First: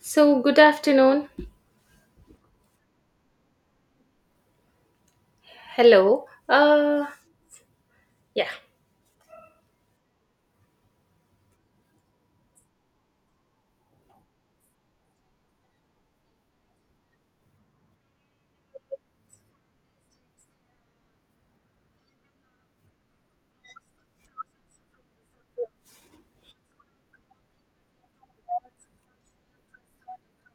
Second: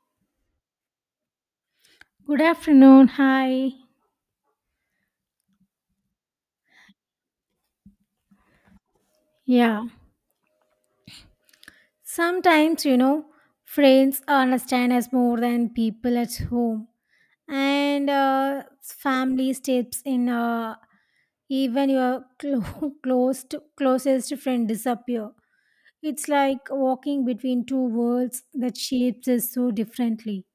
So, good afternoon. Good afternoon. Hi. Hello. Yeah, Yeah. Sometimes, you know, friends understand us more than people at home. And family steps in, even your close closest friend disappear. It's like walking between two worlds that shapes us so differently.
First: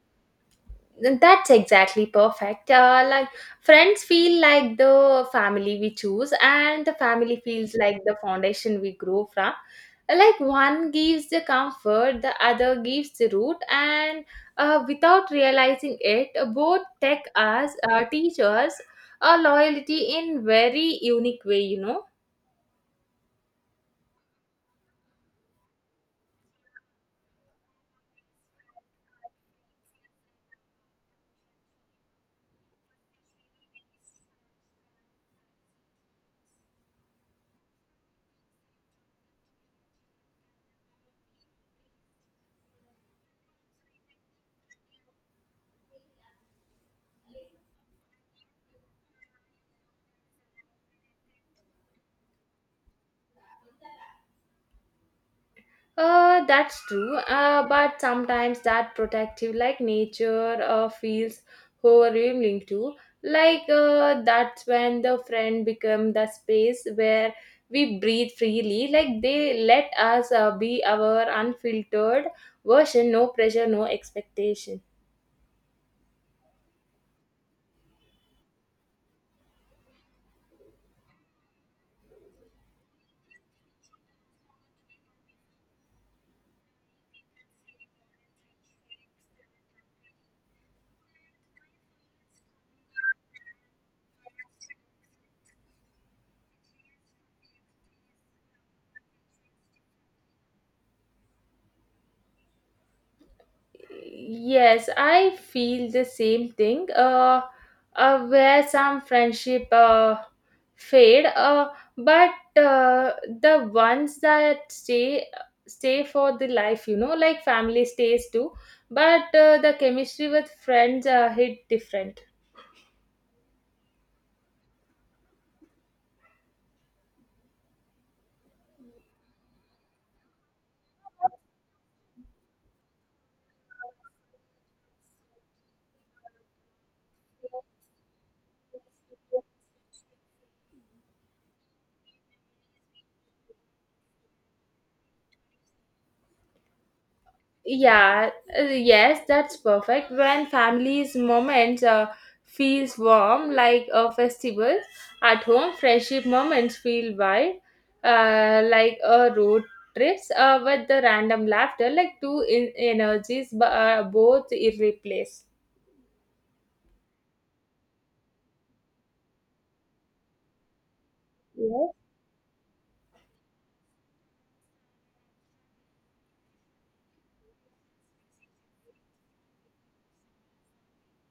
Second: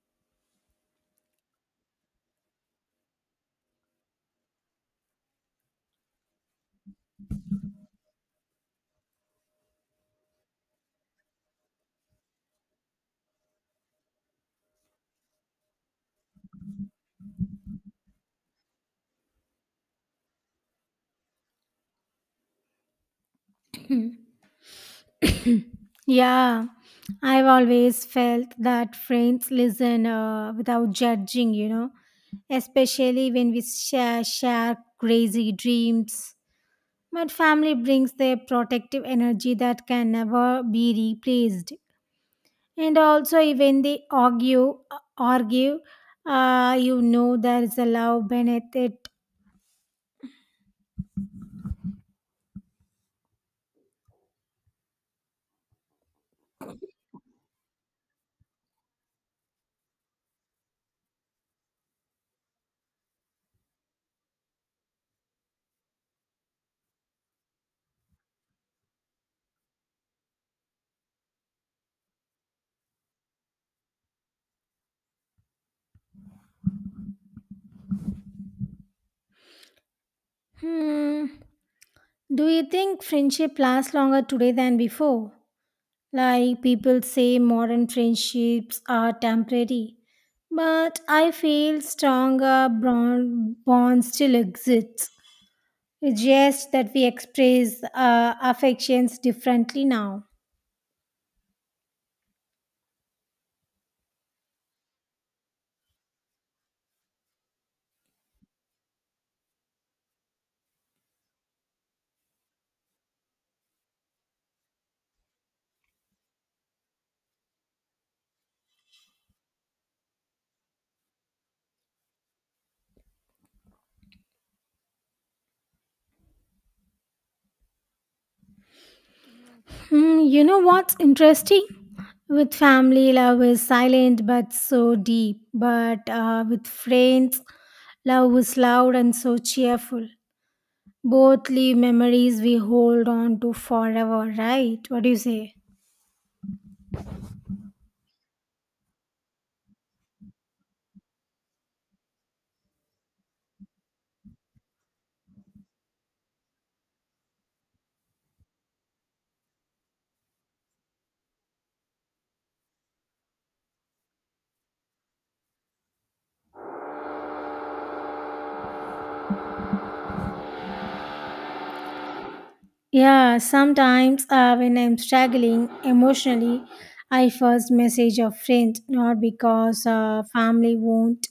that's exactly perfect. Like friends feel like the family we choose, and the family feels like the foundation we grow from. Like one gives the comfort, the other gives the root, and without realizing it, both teach us, loyalty in very unique way. You know. Yeah, I've always felt that friends listen without judging, you know, especially when we share crazy dreams. But family brings their protective energy that can never be replaced. And also, even they argue, you know there is a love beneath it. That's true. But sometimes that protective, like nature, feels overwhelming too. Like, that's when the friend become the space where we breathe freely. Like they let us be our unfiltered version. No pressure, no expectation. Hmm. Do you think friendship lasts longer today than before? Like people say, modern friendships are temporary, but I feel stronger bond still exists. It's just that we express affections differently now. Yes, I feel the same thing. Where some friendship fade, but uh, the ones that stay for the life, you know, like family stays too. But the chemistry with friends hit different. Hmm, you know what's interesting? With family, love is silent but so deep. But with friends, love is loud and so cheerful. Both leave memories we hold on to forever, right? What do you say? Yeah, yes, that's perfect. When families' moments feels warm like a festival, at home friendship moments feel wide, like a road trips with the random laughter, like energies, both irreplaceable. Yes. Yeah, sometimes when I'm struggling emotionally, I first message a friend, not because family won't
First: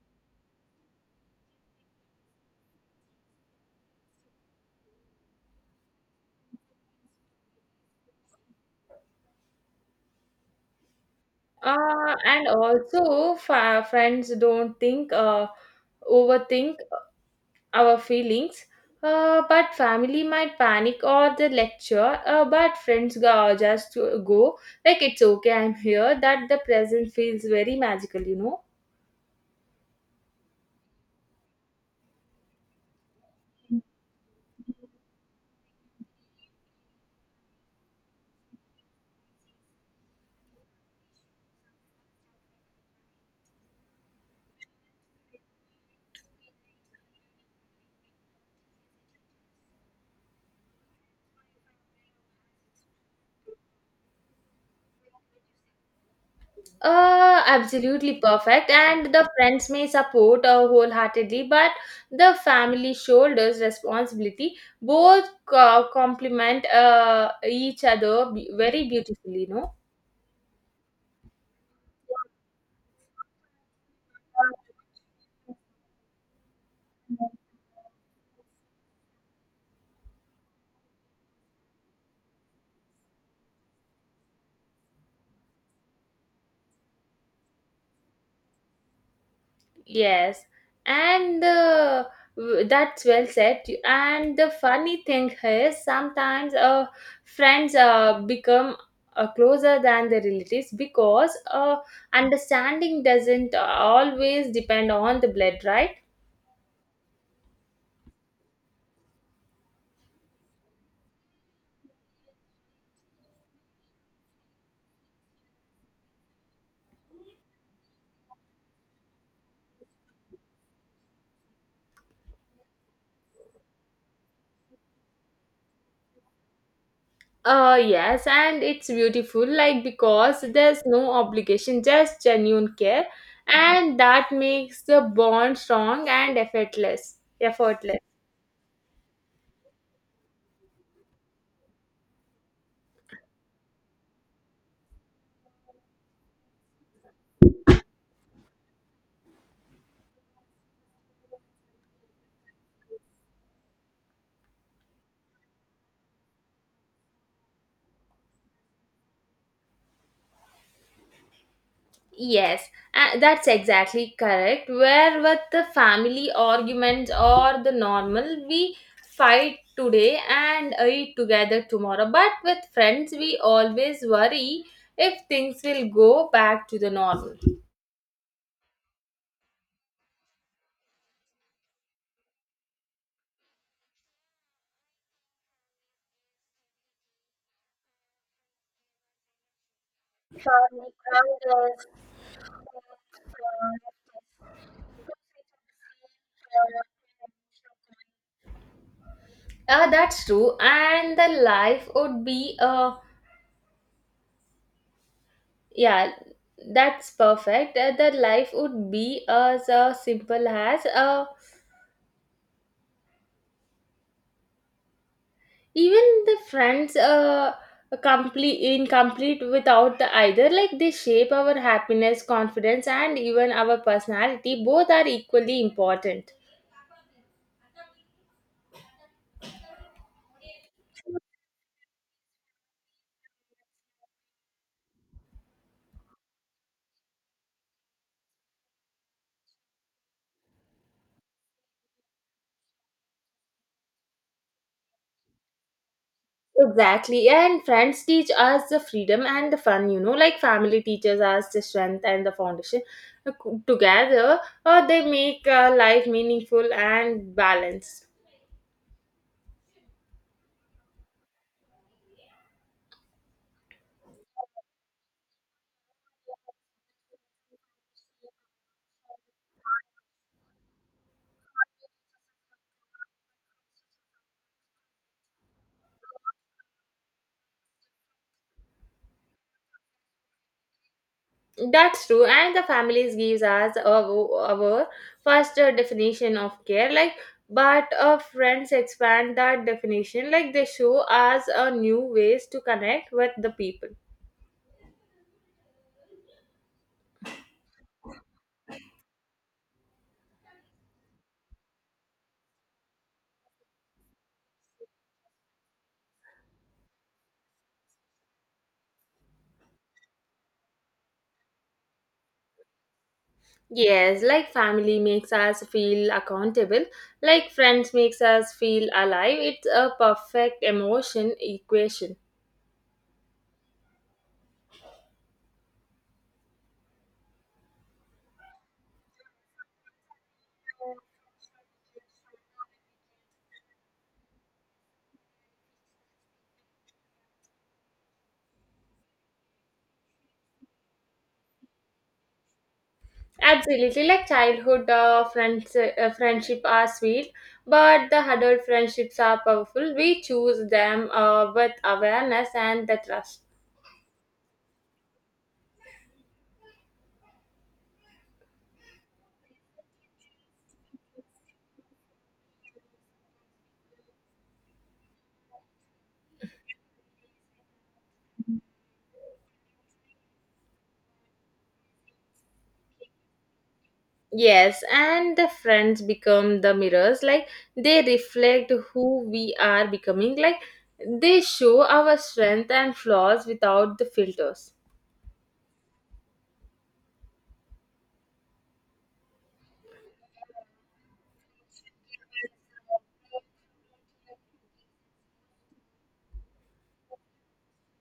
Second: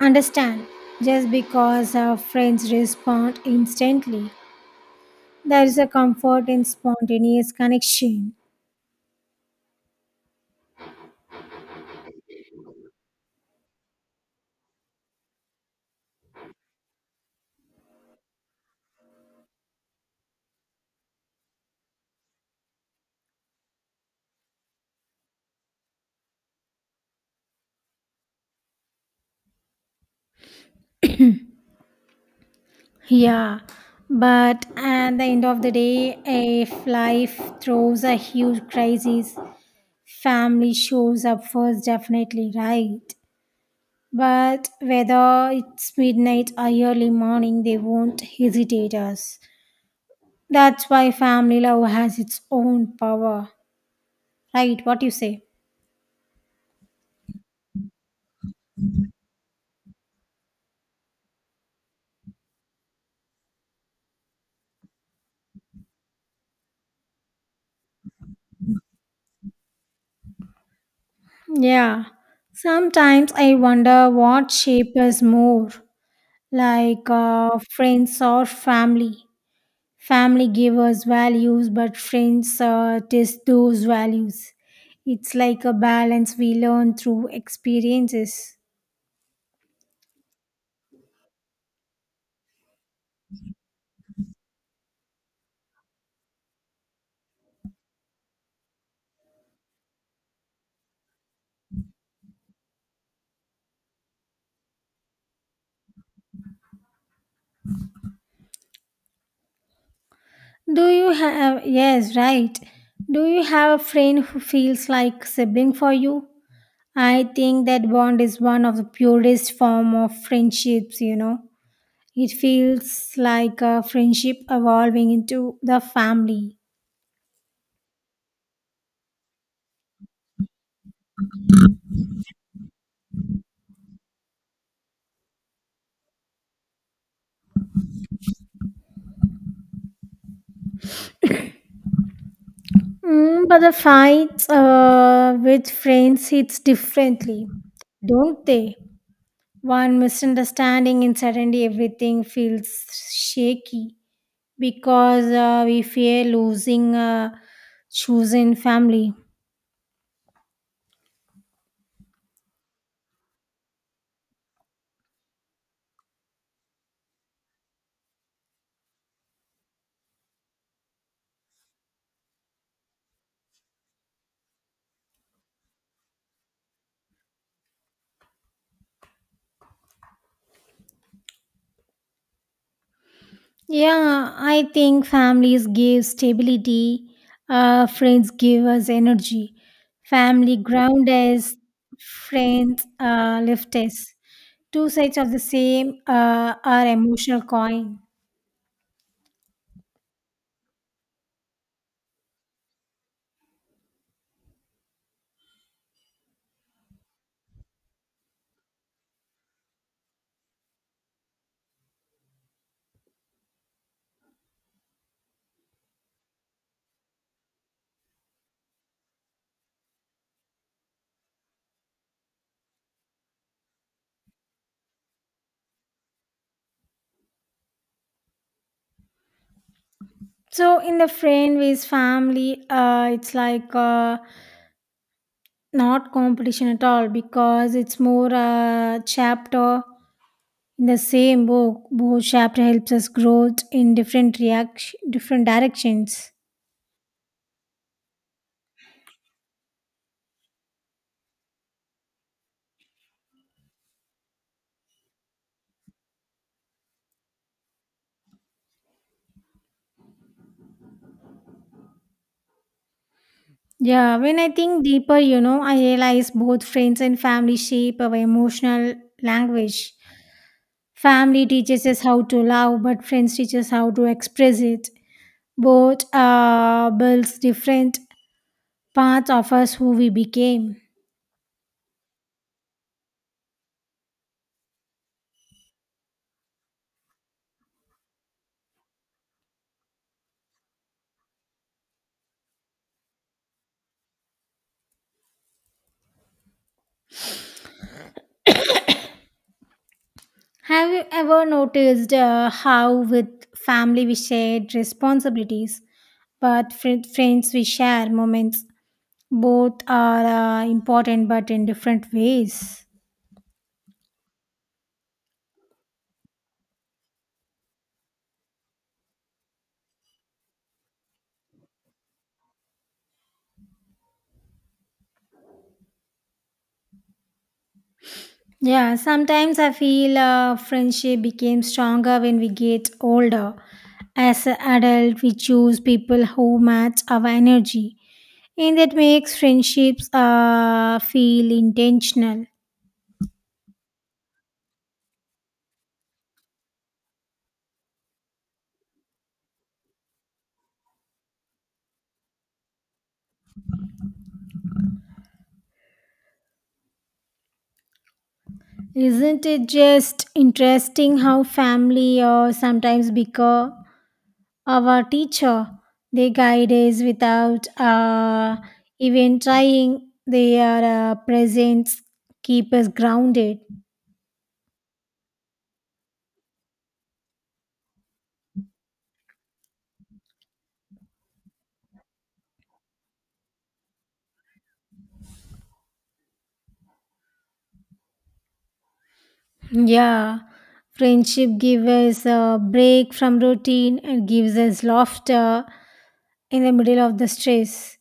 understand, just because friends respond instantly. There is a comfort in spontaneous connection. And also, friends don't think overthink our feelings. But family might panic or the lecture, but friends go, just go like it's okay, I'm here. That the present feels very magical, you know. Yeah, but at the end of the day, if life throws a huge crisis, family shows up first, definitely, right? But whether it's midnight or early morning, they won't hesitate us. That's why family love has its own power. Right, what you say? Absolutely perfect. And the friends may support wholeheartedly, but the family shoulders responsibility. Both complement each other very beautifully, you Yeah. Sometimes I wonder what shape is more like know. Friends or family. Family give us values, but friends test those values. It's like a balance we learn through experiences. Yes, and that's well said. And the funny thing is, sometimes friends become closer than the relatives because understanding doesn't always depend on the blood, right? Do you have, yes, right. Do you have a friend who feels like sibling for you? I think that bond is one of the purest form of friendships, you know. It feels like a friendship evolving into the family. Yes, and it's beautiful, like because there's no obligation, just genuine care, and that makes the bond strong and effortless. Effortless. Mm, but the fights with friends hits differently, don't they? One misunderstanding and suddenly everything feels shaky, because we fear losing chosen family. Yes, that's exactly correct. Where with the family arguments or the normal, we fight today and eat together tomorrow. But with friends, we always worry if things will go back to the normal. Yeah, I think families give stability, friends give us energy, family ground us, friends lift us. Two sides of the same are emotional coin. That's true, and the life would be a Yeah, that's perfect. The life would be as simple as even the friends complete incomplete without the either. Like they shape our happiness, confidence, and even our personality. Both are equally important. So in the friend with family, it's like not competition at all because it's more a chapter in the same book, both chapter helps us grow in different reaction, different directions. Exactly, and friends teach us the freedom and the fun. You know, like family teaches us the strength and the foundation. Uh, Together, they make life meaningful and balanced. Yeah, when I think deeper, you know, I realize both friends and family shape our emotional language. Family teaches us how to love, but friends teach us how to express it. Both builds different parts of us who we became. That's true, and the families gives us our first definition of care. Like, but friends expand that definition. Like, they show us new ways to connect with the people. Have you ever noticed how with family we shared responsibilities, but with friends we share moments? Both are important but in different ways. Yes, like family makes us feel accountable. Like friends makes us feel alive. It's a perfect emotion equation. Yeah, sometimes I feel friendship became stronger when we get older. As an adult we choose people who match our energy, and that makes friendships feel intentional. Absolutely, like childhood friends, friendship are sweet, but the adult friendships are powerful. We choose them with awareness and the trust. Isn't it just interesting how family or sometimes bigger our teacher, they guide us without even trying. Their presence keep us grounded. Yes, and the friends become the mirrors. Like they reflect who we are becoming. Like they show our strength and flaws without the filters. Yeah, friendship gives us a break from routine and gives us laughter in the middle of the stress.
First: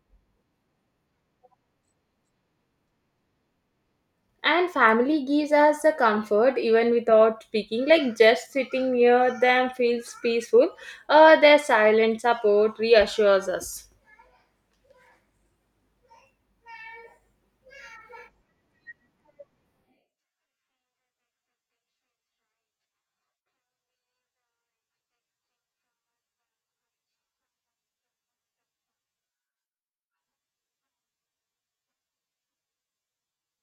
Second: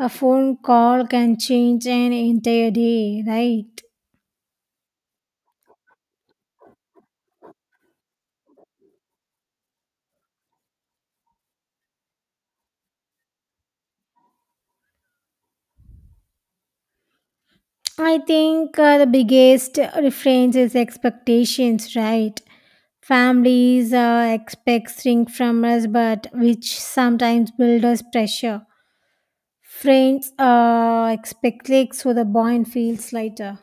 A phone call can change an entire day, right? And family gives us the comfort even without speaking, like just sitting near them feels peaceful. Their silent support reassures us. I think the biggest difference is expectations, right? Families expect things from us, but which sometimes build us pressure. Friends expect clicks, so the bond feels lighter.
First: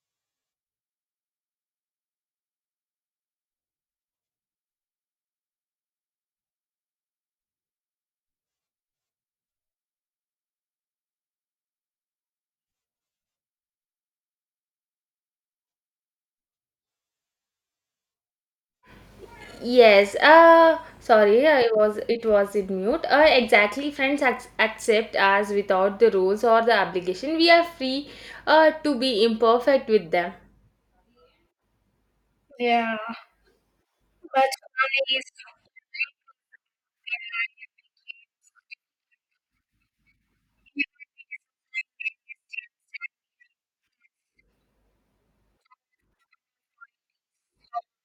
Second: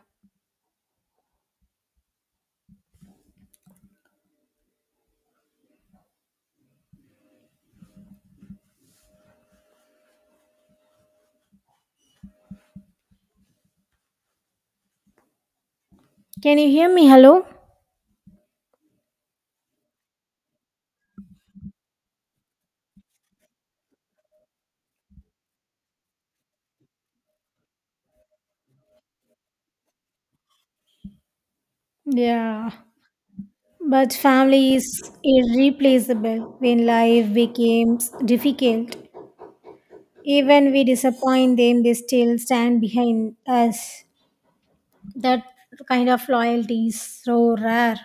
Can you hear me? Hello? Yes, sorry, I was it was in mute. Exactly, friends accept us without the rules or the obligation. We are free to be imperfect with them. Yeah. But But family is irreplaceable. When life becomes difficult, even we disappoint them, they still stand behind us. That kind of loyalty is so rare.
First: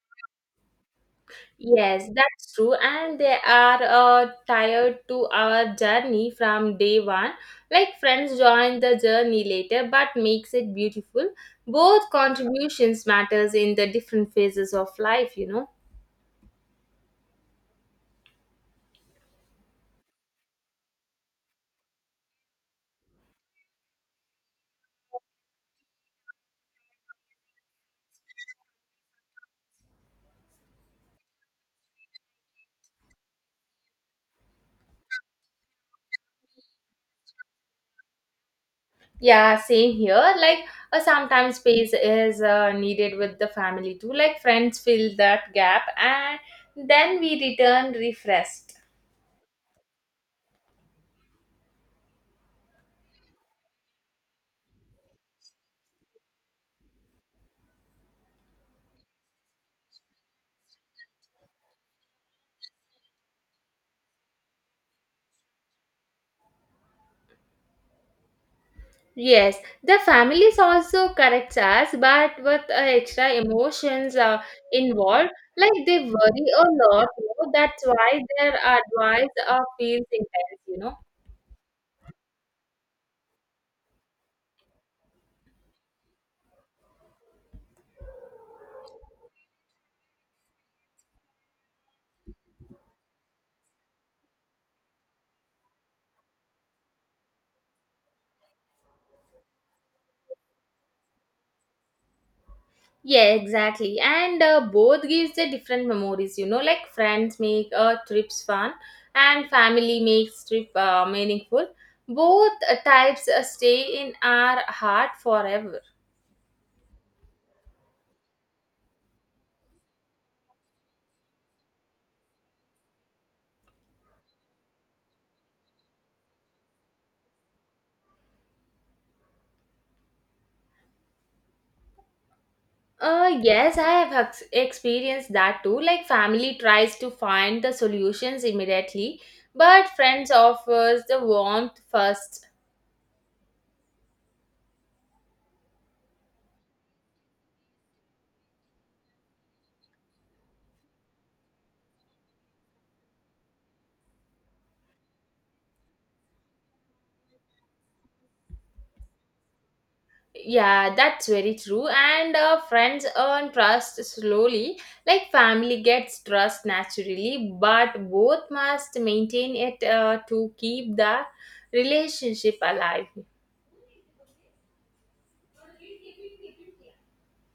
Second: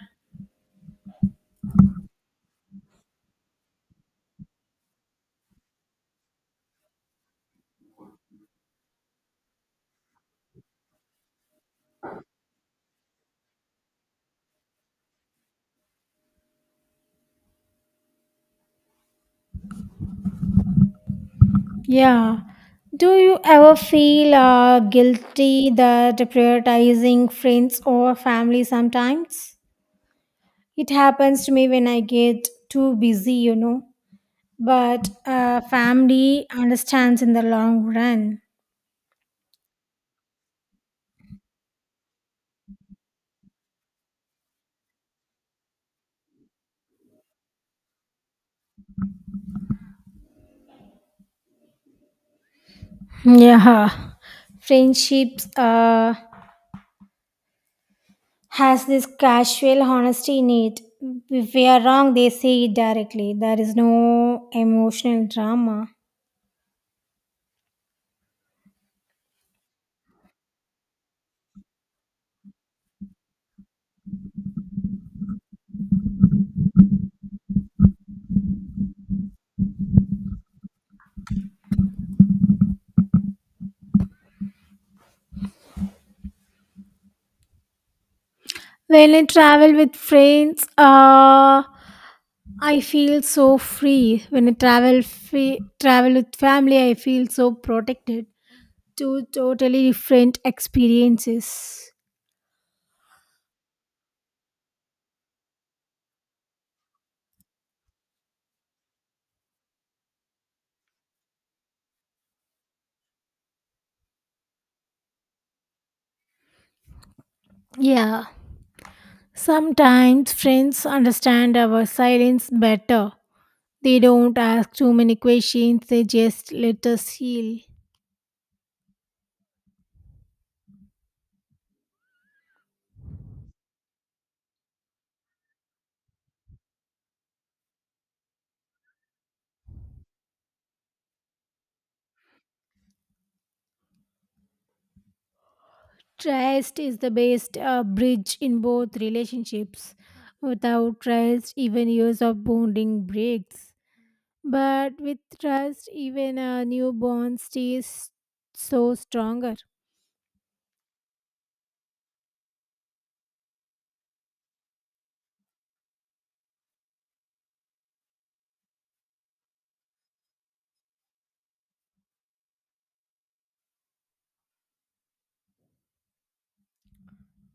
yes, that's true. And they are tired to our journey from day one. Like friends join the journey later, but makes it beautiful. Both contributions matters in the different phases of life, you know. Yeah. Do you ever feel guilty that prioritizing friends over family sometimes? It happens to me when I get too busy, you know. But family understands in the long run. Yeah, same here. Like, sometimes space is needed with the family too. Like friends fill that gap, and then we return refreshed. Yeah. Friendships has this casual honesty in it. If we are wrong, they say it directly. There is no emotional drama. Yes, the family also corrects us, but with extra emotions involved, like they worry a lot. You know? That's why their advice feels intense. You know. When I travel with friends, I feel so free. When I travel free, travel with family, I feel so protected. Two totally different experiences. Yeah, exactly. And both gives the different memories. You know, like friends make trips fun, and family makes trip meaningful. Both types stay in our heart forever. Yeah. Sometimes friends understand our silence better. They don't ask too many questions, they just let us heal. Yes, I have experienced that too. Like, family tries to find the solutions immediately, but friends offers the warmth first. Trust is the best bridge in both relationships. Without trust, even years of bonding breaks. But with trust, even a newborn stays so stronger. Yeah, that's very true. And friends earn trust slowly. Like, family gets trust naturally, but both must maintain it to keep the relationship alive.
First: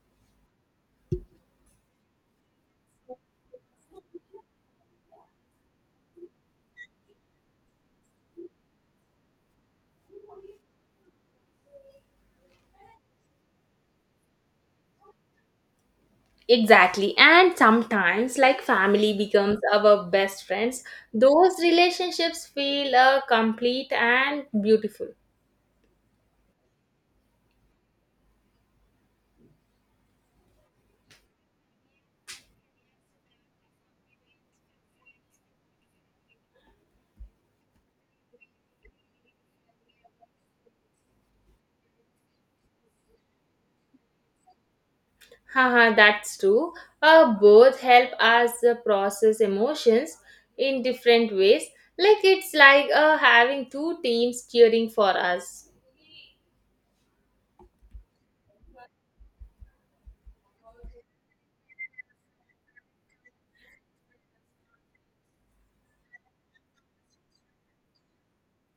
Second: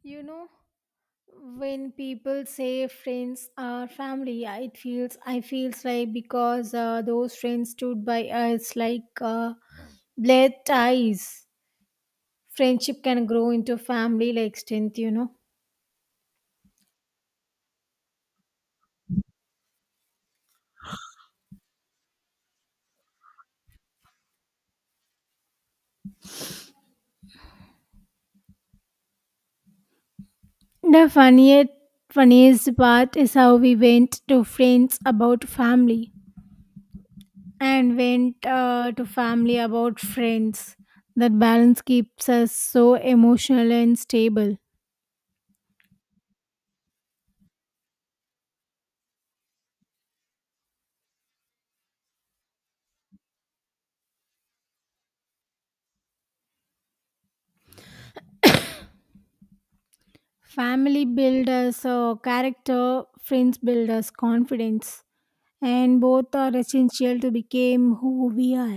You know, when people say friends are family, it feels I feels like because those friends stood by us like blood ties. Friendship can grow into family like strength. You know. Exactly. And sometimes, like family becomes our best friends, those relationships feel complete and beautiful. The funniest part is how we went to friends about family, and went to family about friends. That balance keeps us so emotional and stable. Haha, that's true. Both help us process emotions in different ways. It's like having two teams cheering for us. Family builds us character, friends build us confidence, and both are essential to become who we are.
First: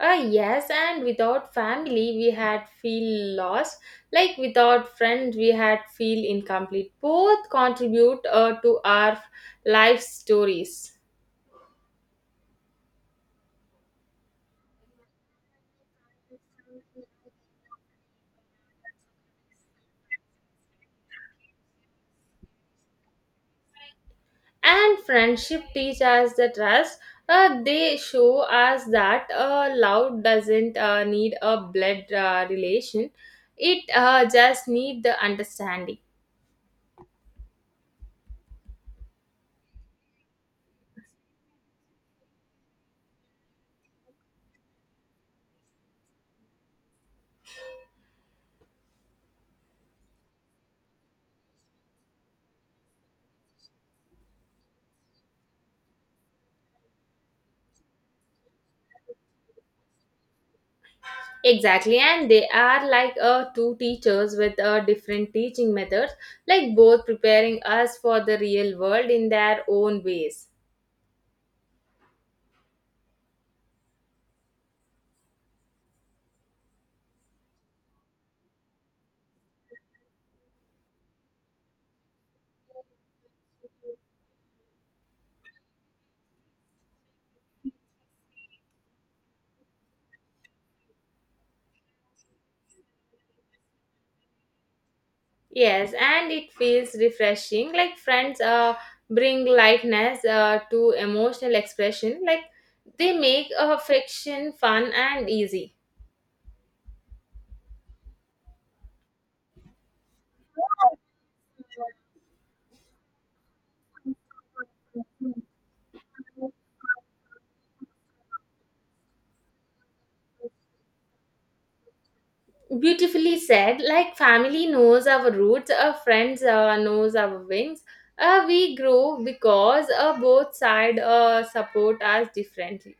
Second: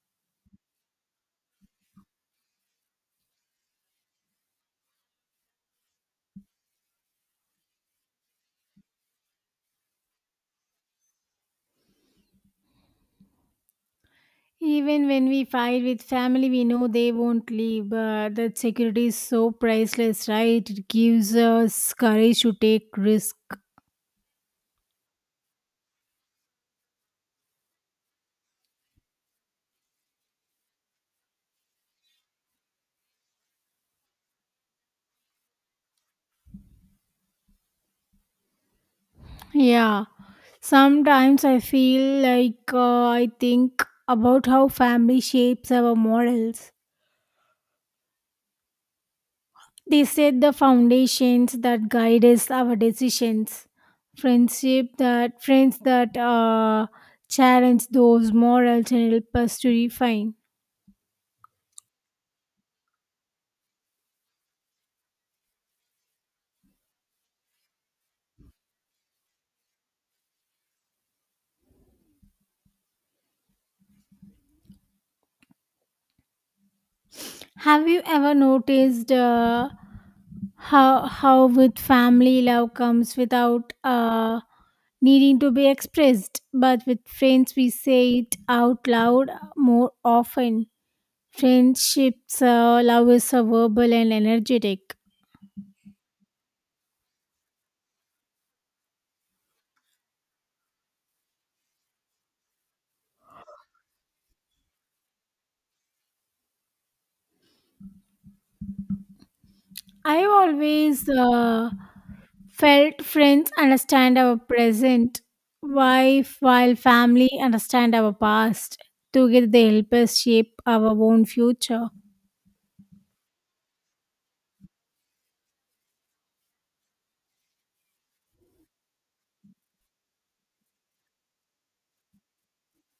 Ah yes, and without family, we had feel lost. Like without friends, we had feel incomplete. Both contribute to our life stories. Even when we fight with family, we know they won't leave. But that security is so priceless, right? It gives us courage to take risk. And friendship teach us the trust. They show us that love doesn't need a blood relation. It just need the understanding. Yeah, sometimes I feel like I think about how family shapes our morals. They set the foundations that guide us our decisions. Friendship that friends that challenge those morals and help us to refine. Exactly, and they are like two teachers with different teaching methods, like both preparing us for the real world in their own ways. Have you ever noticed how with family love comes without needing to be expressed, but with friends we say it out loud more often. Friendships, love is so verbal and energetic. Yes, and it feels refreshing. Like friends bring lightness to emotional expression. Like they make friction fun and easy. I always felt friends understand our present, wife while family understand our past. Together they help us shape our own future. Beautifully said. Like family knows our roots, our friends knows our wings. We grow because both sides support us differently.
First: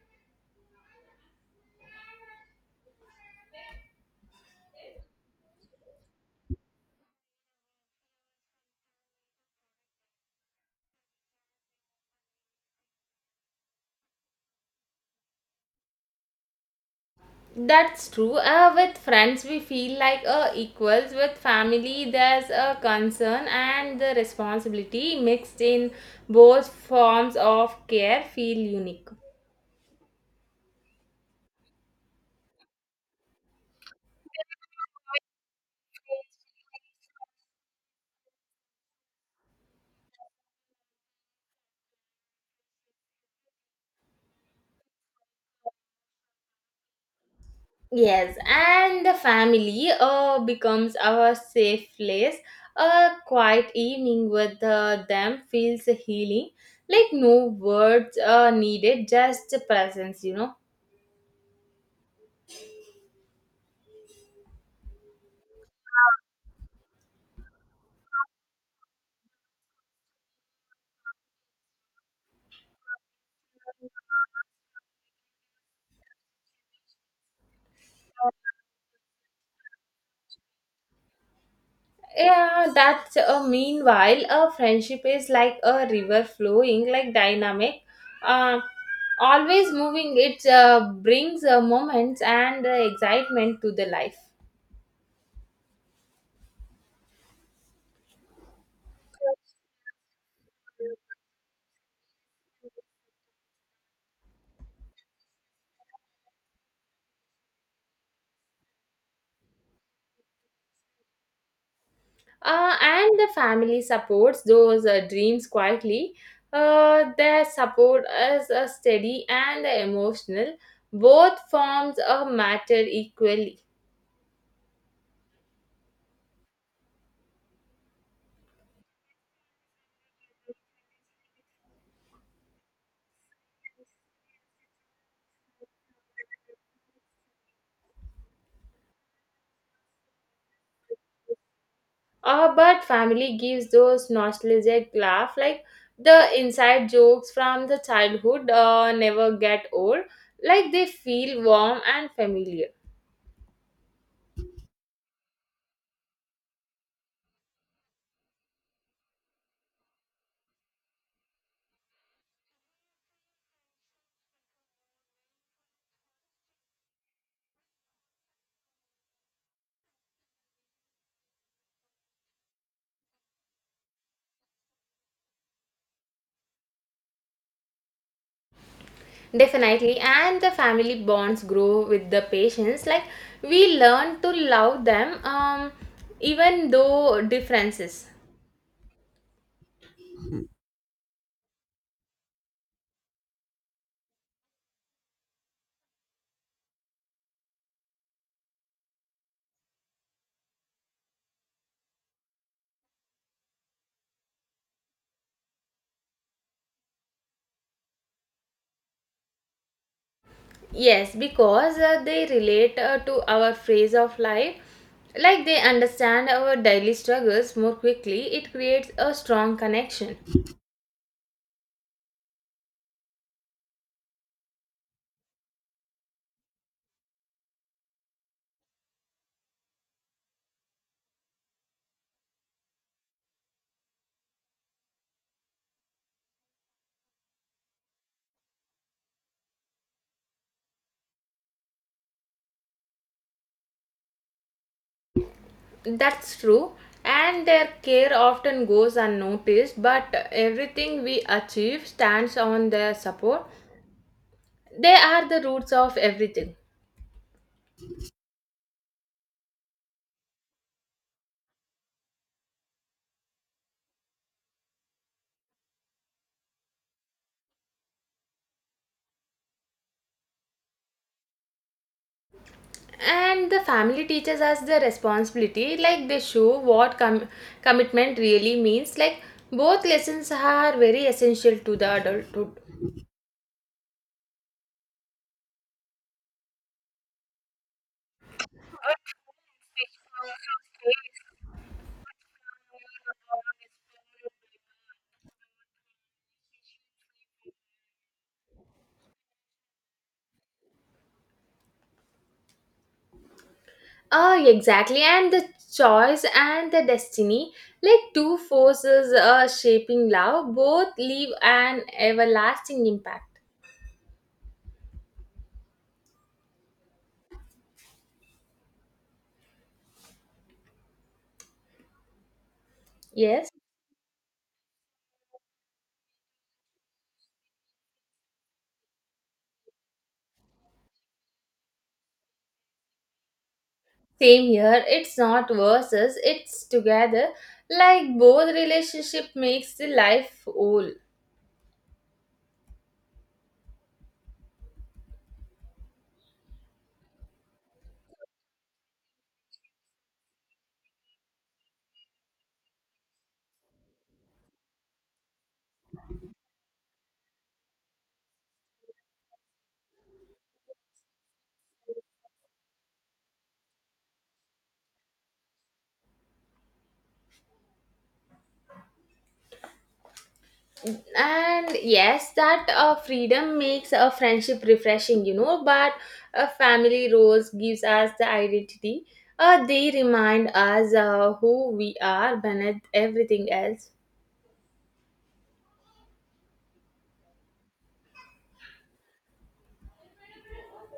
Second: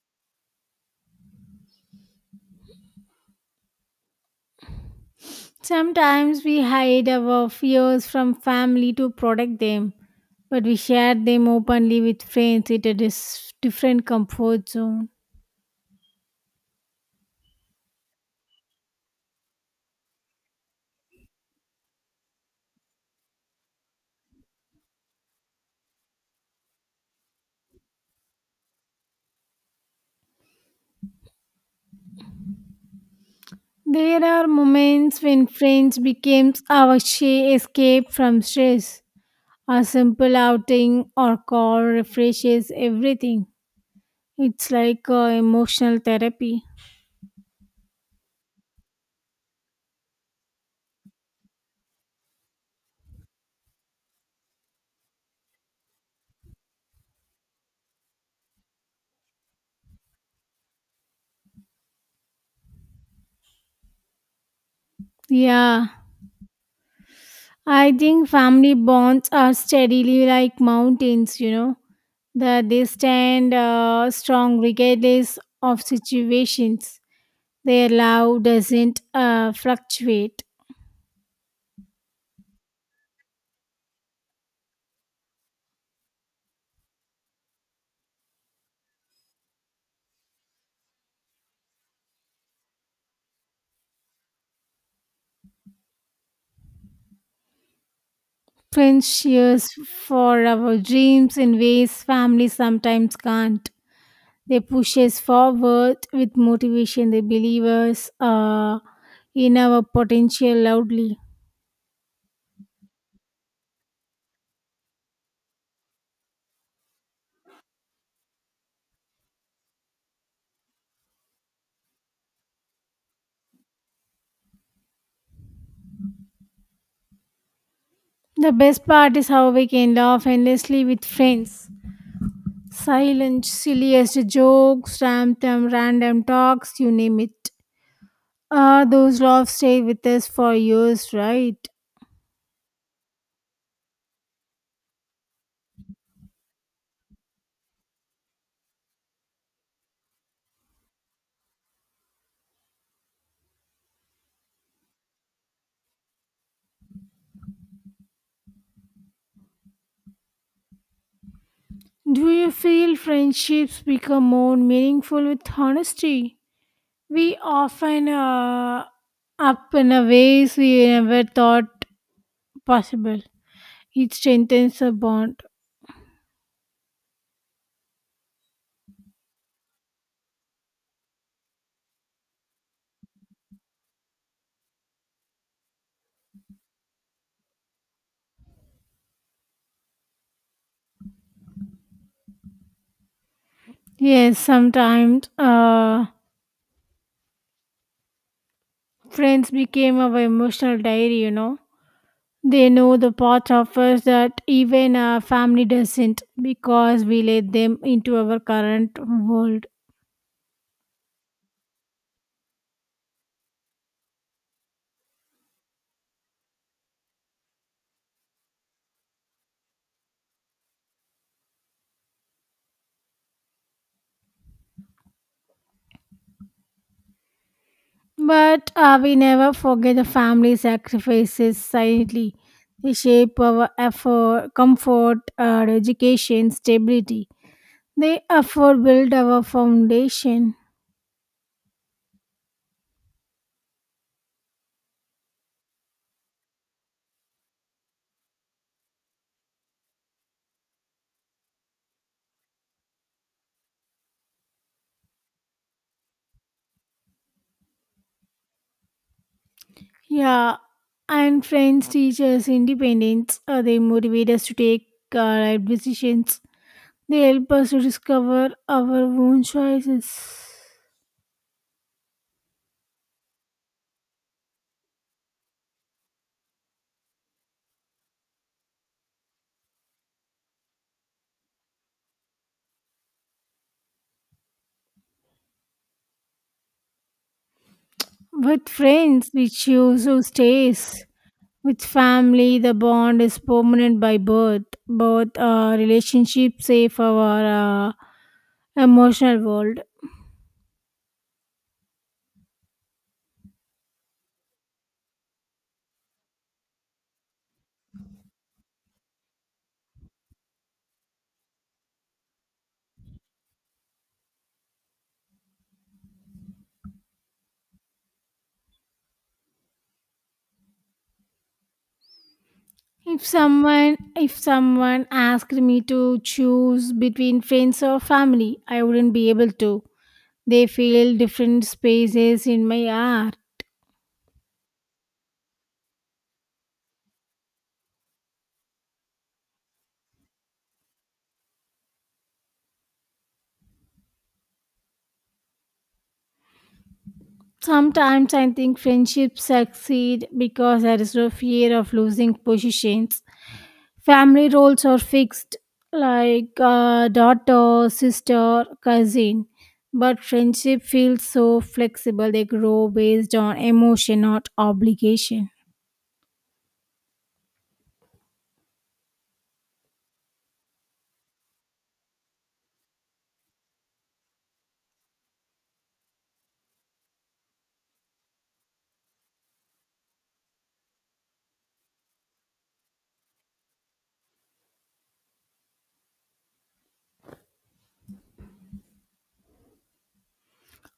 Sometimes we hide our fears from family to protect them, but we share them openly with friends. It is different comfort zone. That's true. With friends, we feel like equals. With family, there's a concern and the responsibility mixed in, both forms of care feel unique. There are moments when friends becomes our escape from stress. A simple outing or call refreshes everything. It's like emotional therapy. Yes, and the family becomes our safe place. A quiet evening with them feels healing. Like no words needed, just presence, you know. Yeah, I think family bonds are steadily like mountains, you know that they stand strong regardless of situations. Their love doesn't fluctuate. Yeah, that's meanwhile, a friendship is like a river flowing, like dynamic, uh, always moving. It brings moments and excitement to the life. Friends cheers for our dreams in ways family sometimes can't. They push us forward with motivation. They believe us in our potential loudly. And the family supports those dreams quietly. Their support is steady and emotional. Both forms matter equally. The best part is how we can laugh endlessly with friends. Silent, silliest jokes, random talks, you name it. Ah, those love stay with us for years, right? But family gives those nostalgic laugh, like the inside jokes from the childhood never get old. Like they feel warm and familiar. Do you feel friendships become more meaningful with honesty? We often up in a ways we never thought possible. It strengthens a bond. Definitely, and the family bonds grow with the patients. Like we learn to love them, even though differences. Yes, sometimes friends became our emotional diary, you know. They know the parts of us that even our family doesn't because we let them into our current world. Yes, because they relate to our phase of life. Like they understand our daily struggles more quickly. It creates a strong connection. But we never forget the family sacrifices silently. They shape our effort, comfort, our education, stability. They afford build our foundation. That's true, and their care often goes unnoticed, but everything we achieve stands on their support. They are the roots of everything. Yeah, and friends teach us independence. They motivate us to take right decisions. They help us to discover our own choices. And the family teaches us the responsibility, like they show what commitment really means. Like both lessons are very essential to the adulthood. With friends, we choose who stays. With family, the bond is permanent by birth. Both relationships save our uh, emotional world. Exactly, and the choice and the destiny, like two forces shaping love, both leave an everlasting impact. Yes. If someone asked me to choose between friends or family, I wouldn't be able to. They fill different spaces in my heart. Same here, it's not versus, it's together. Like both relationship makes the life whole. Sometimes I think friendships succeed because there is no fear of losing positions. Family roles are fixed like daughter sister cousin, but friendship feels so flexible, they grow based on emotion not obligation. And yes, that freedom makes a friendship refreshing, you know, but family roles gives us the identity. They remind us who we are beneath everything else.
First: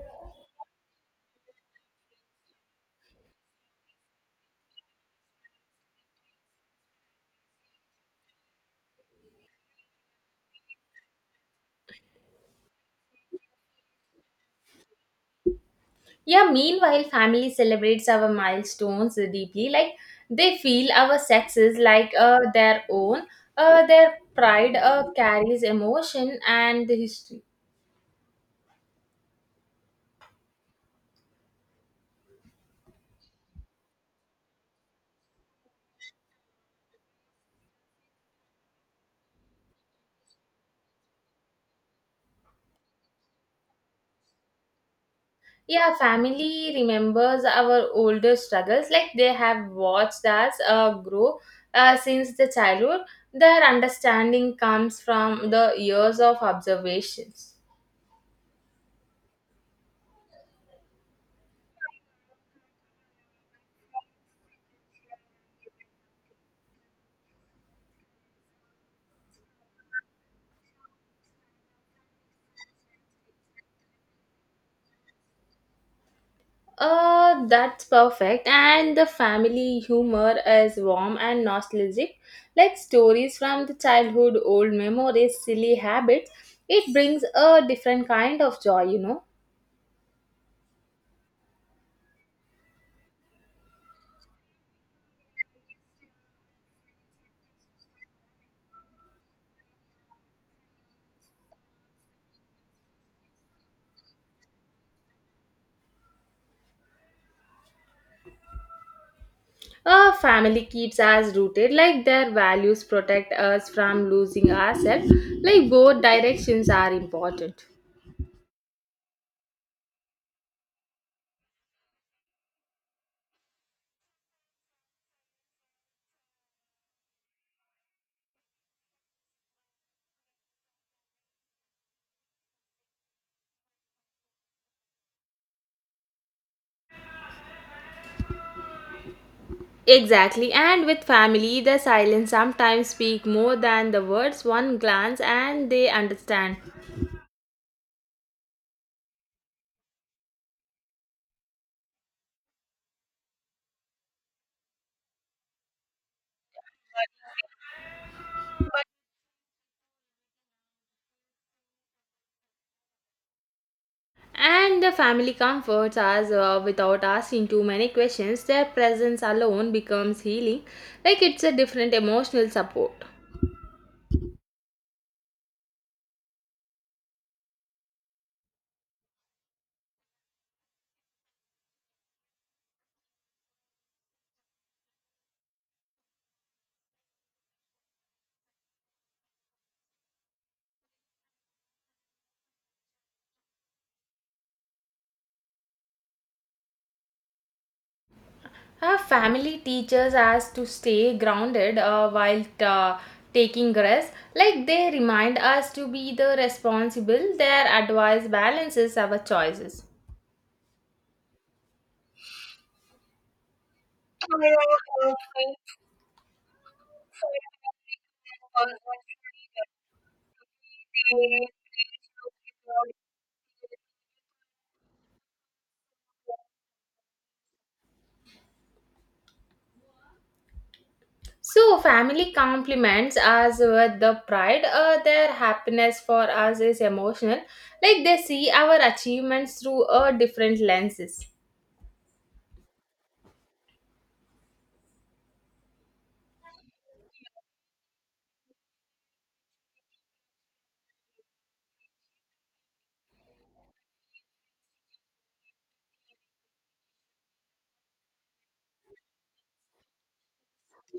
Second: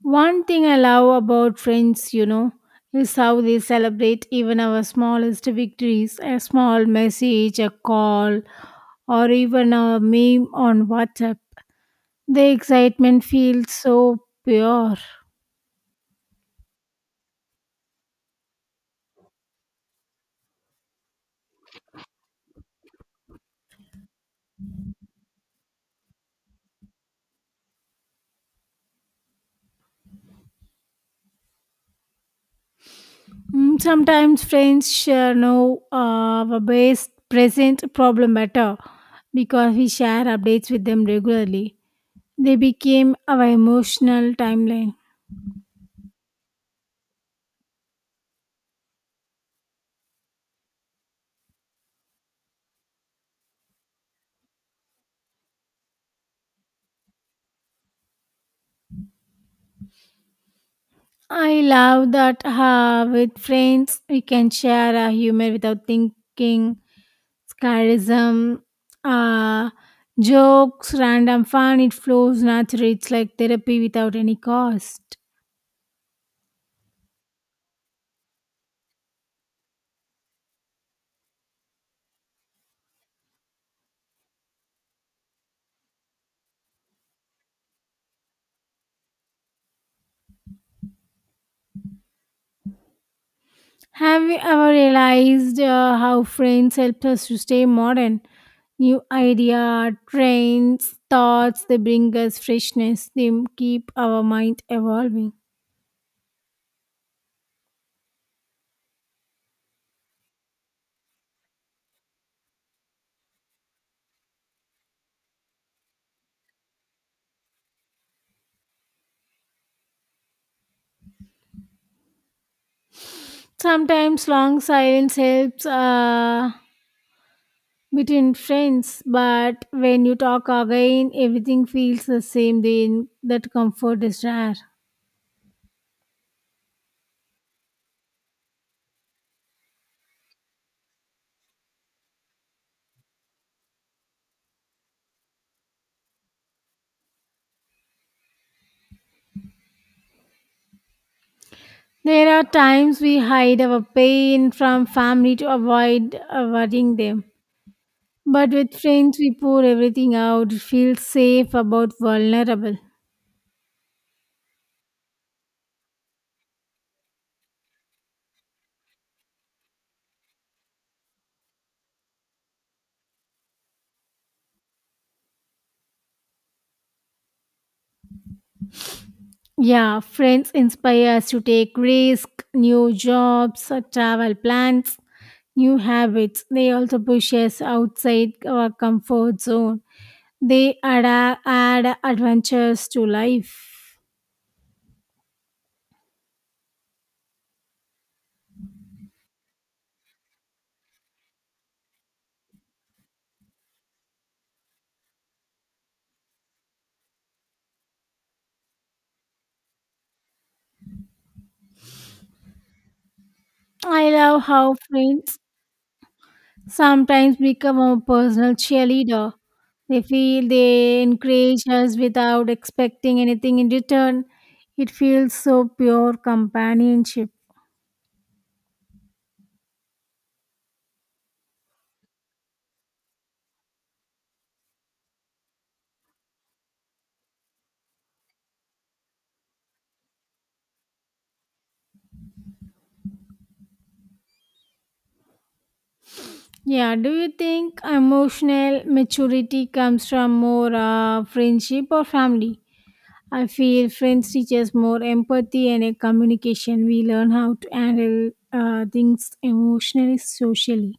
One thing I love about friends, you know, is how they celebrate even our smallest victories, a small message, a call, or even a meme on WhatsApp. The excitement feels so pure. Yeah, meanwhile, family celebrates our milestones deeply. Like they feel our success like their own. Their pride carries emotion and the history. Mm, sometimes friends share no the best present problem better because we share updates with them regularly. They became our emotional timeline. Yeah, family remembers our older struggles. Like they have watched us grow since the childhood. Their understanding comes from the years of observations. I love that with friends we can share our humor without thinking, sarcasm, uh, jokes, random fun. It flows naturally. It's like therapy without any cost. That's perfect. And the family humor is warm and nostalgic, like stories from the childhood, old memories, silly habits. It brings a different kind of joy, you know. Have you ever realized how friends help us to stay modern? New idea, trends, thoughts, they bring us freshness, they keep our mind evolving. A family keeps us rooted, like their values protect us from losing ourselves. Like both directions are important. Sometimes long silence helps between friends, but when you talk again, everything feels the same. Then that comfort is rare. Exactly, and with family, the silence sometimes speak more than the words. One glance and they understand. There are times we hide our pain from family to avoid worrying them. But with friends, we pour everything out, feel safe about vulnerable. And the family comforts us without asking too many questions. Their presence alone becomes healing, like it's a different emotional support. Yeah, friends inspire us to take risks, new jobs, travel plans, new habits. They also push us outside our comfort zone. They add adventures to life. Our family teaches us to stay grounded while taking rest, like they remind us to be the responsible. Their advice balances our choices. I love how friends sometimes become a personal cheerleader. They feel they encourage us without expecting anything in return. It feels so pure companionship. So, family compliments us with the pride. Their happiness for us is emotional. Like they see our achievements through different lenses. Yeah, do you think emotional maturity comes from more friendship or family? I feel friends teach us more empathy and communication. We learn how to handle things emotionally, socially.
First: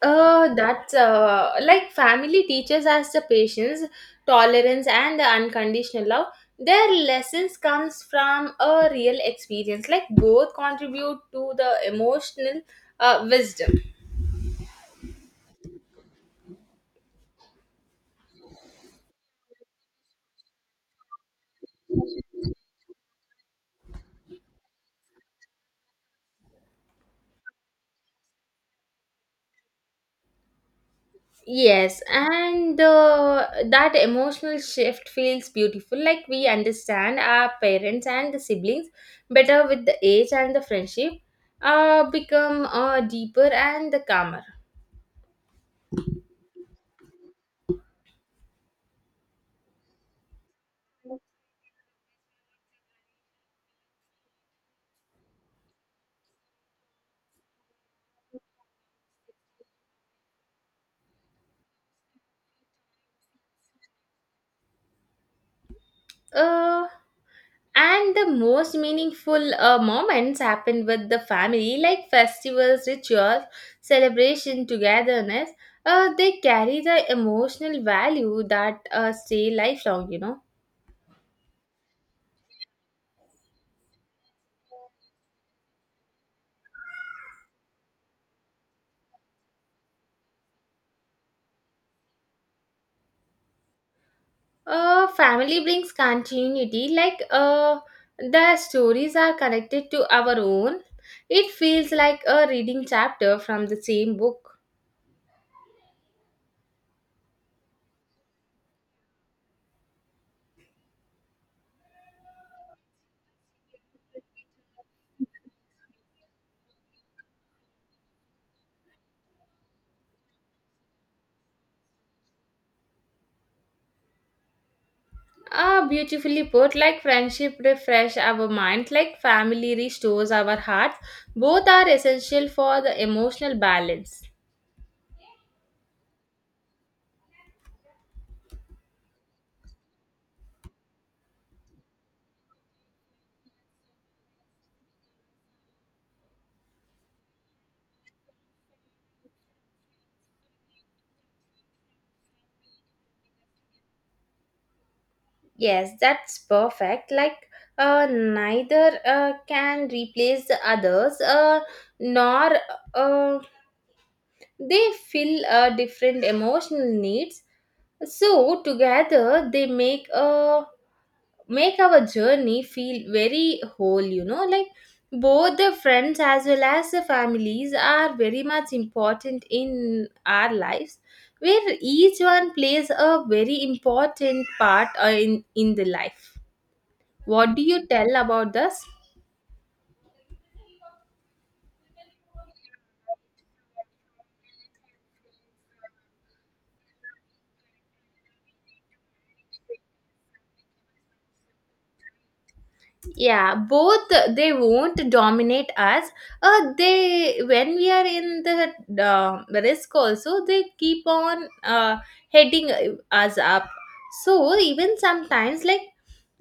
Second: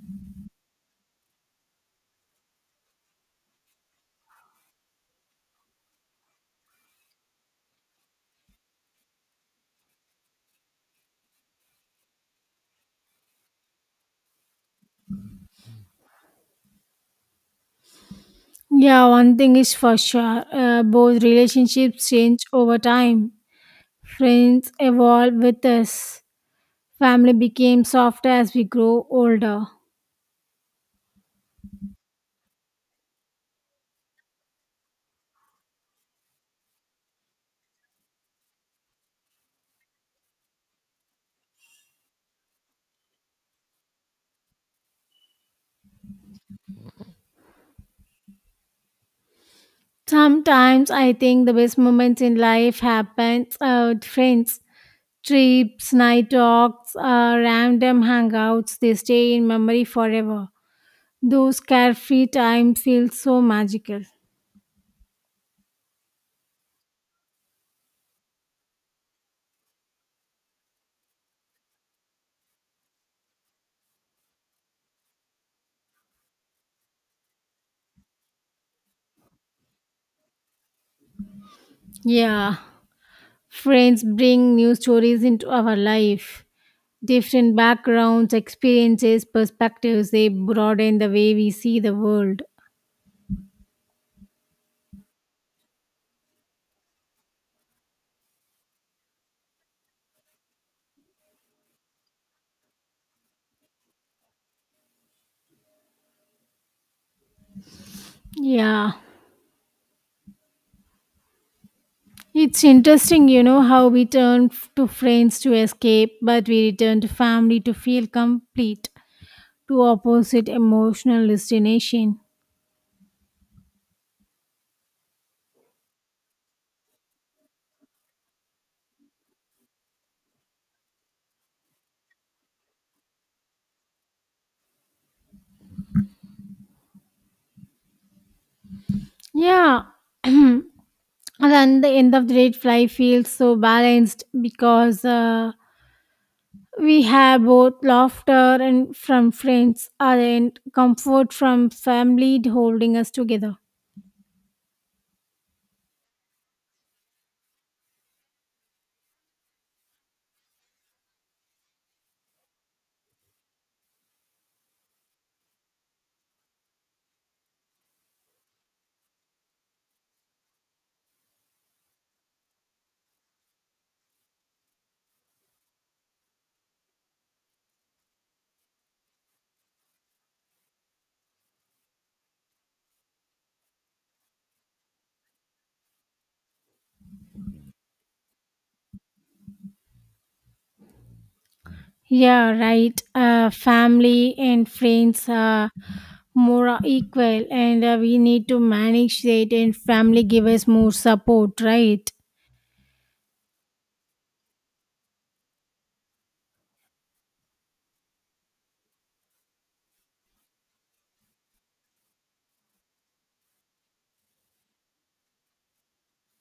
That's Like family teaches us the patience, tolerance, and the unconditional love. Their lessons comes from a real experience. Like both contribute to the emotional wisdom. Yeah, one thing is for sure. Both relationships change over time. Friends evolve with us. Family became softer as we grow older. Yes, and that emotional shift feels beautiful. Like we understand our parents and the siblings better with the age, and the friendship become deeper and the calmer. Sometimes I think the best moments in life happen with friends. Trips, night talks, random hangouts, they stay in memory forever. Those carefree times feel so magical. Uh, and the most meaningful moments happen with the family, like festivals, rituals, celebration, togetherness. They carry the emotional value that stay lifelong. You know. Yeah, friends bring new stories into our life. Different backgrounds, experiences, perspectives, they broaden the way we see the world. Family brings continuity, like the stories are connected to our own. It feels like a reading chapter from the same book. Yeah. It's interesting, how we turn to friends to escape, but we return to family to feel complete. Two opposite emotional destination. Ah, beautifully put, like friendship refresh our minds, like family restores our hearts. Both are essential for the emotional balance. Yeah. And then the end of the day, fly feels so balanced because we have both laughter and from friends and comfort from family holding us together. Yes, that's perfect. Like neither can replace the others, nor uh, they fill different emotional needs, so together they make our journey feel very whole, you know, like both the friends as well as the families are very much important in our lives, where each one plays a very important part in the life. What do you tell about this? Yeah, right. Family and friends are more are equal, and we need to manage that. And family give us more support, right? Yeah, both, they won't dominate us. They, when we are in the risk also, they keep on, heading us up. So even sometimes, like,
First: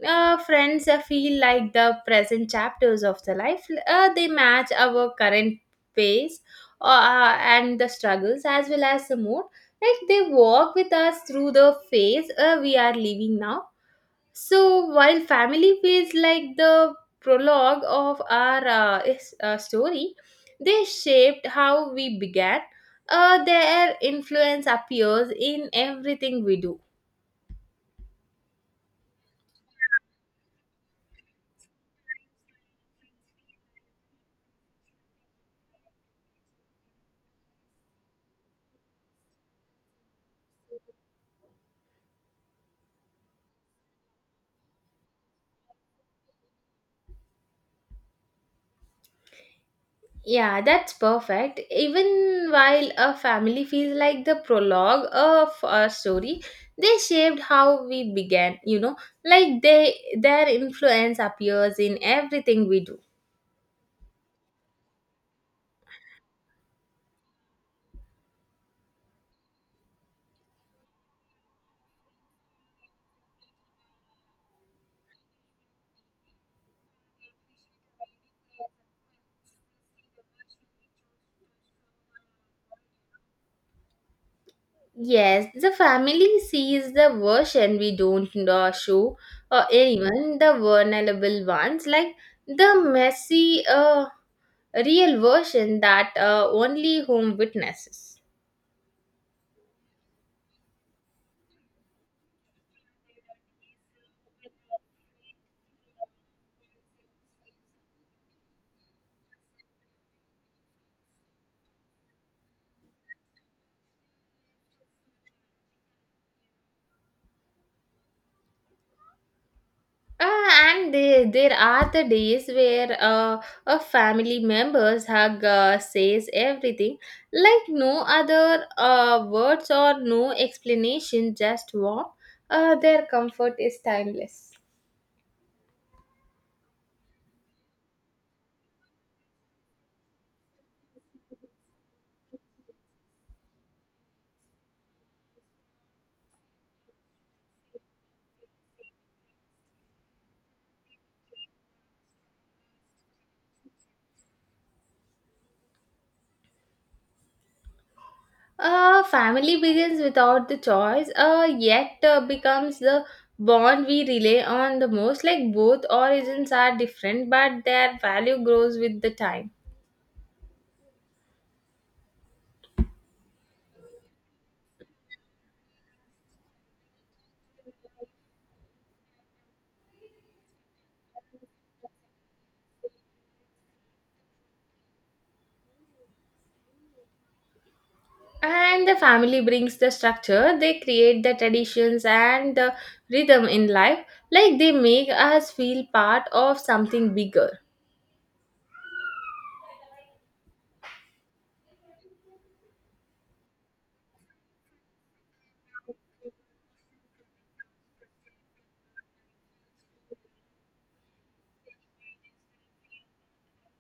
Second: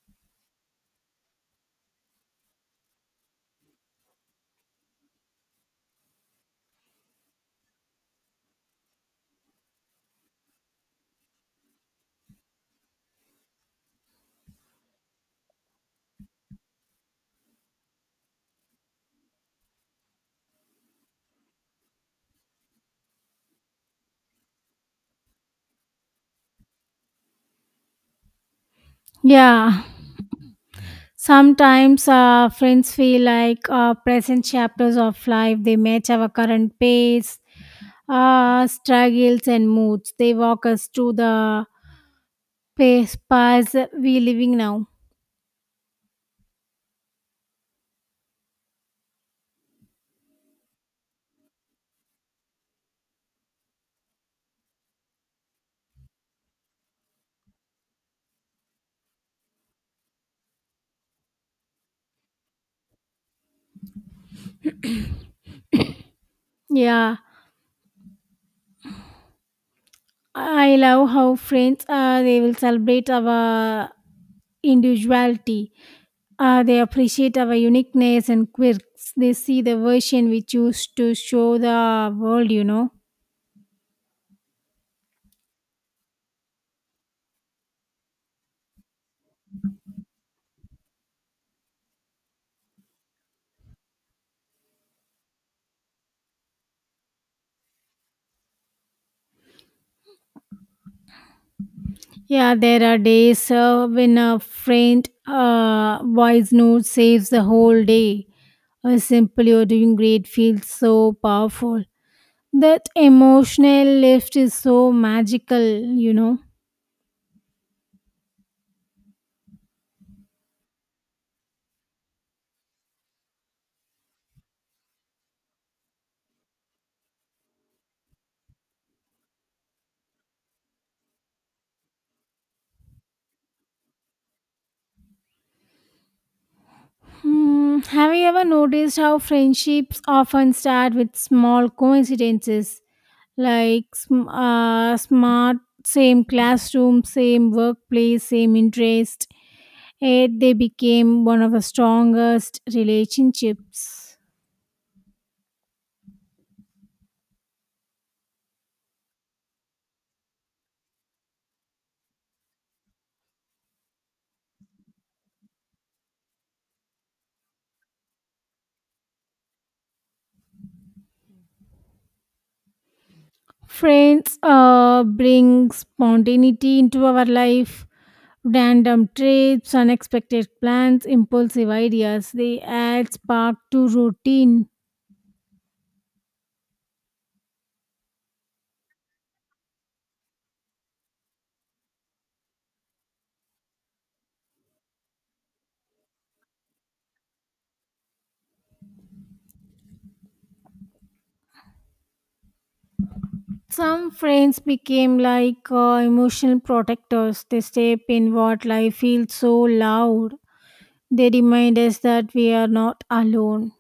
friends feel like the present chapters of the life, they match our current pace, and the struggles as well as the mood, like they walk with us through the phase we are living now. So while family feels like the prologue of our story, they shaped how we began. Their influence appears in everything we do. Yeah. Sometimes friends feel like present chapters of life. They match our current pace, struggles, and moods. They walk us to the pace paths we living now. Yeah, that's perfect. Even while a family feels like the prologue of our story, they shaped how we began. You know, like they, their influence appears in everything we do. Yeah, I love how friends they will celebrate our individuality. They appreciate our uniqueness and quirks. They see the version we choose to show the world, Yes, the family sees the version we don't know show, or even the vulnerable ones, like the messy, real version that only home witnesses. Yeah, there are days when a faint voice note saves the whole day. A simple you're doing great feels so powerful. That emotional lift is so magical, you know. And there are the days where, a family member's hug says everything, like no other words or no explanation, just warm. Their comfort is timeless. Hmm, have you ever noticed how friendships often start with small coincidences, like smart same classroom, same workplace, same interest? Yet they became one of the strongest relationships. Family begins without the choice, yet becomes the bond we rely on the most. Like both origins are different, but their value grows with the time. Friends bring spontaneity into our life, random trips, unexpected plans, impulsive ideas. They add spark to routine. And the family brings the structure, they create the traditions and the rhythm in life. Like they make us feel part of something bigger. Some friends became like emotional protectors. They step in what life feels so loud. They remind us that we are not alone.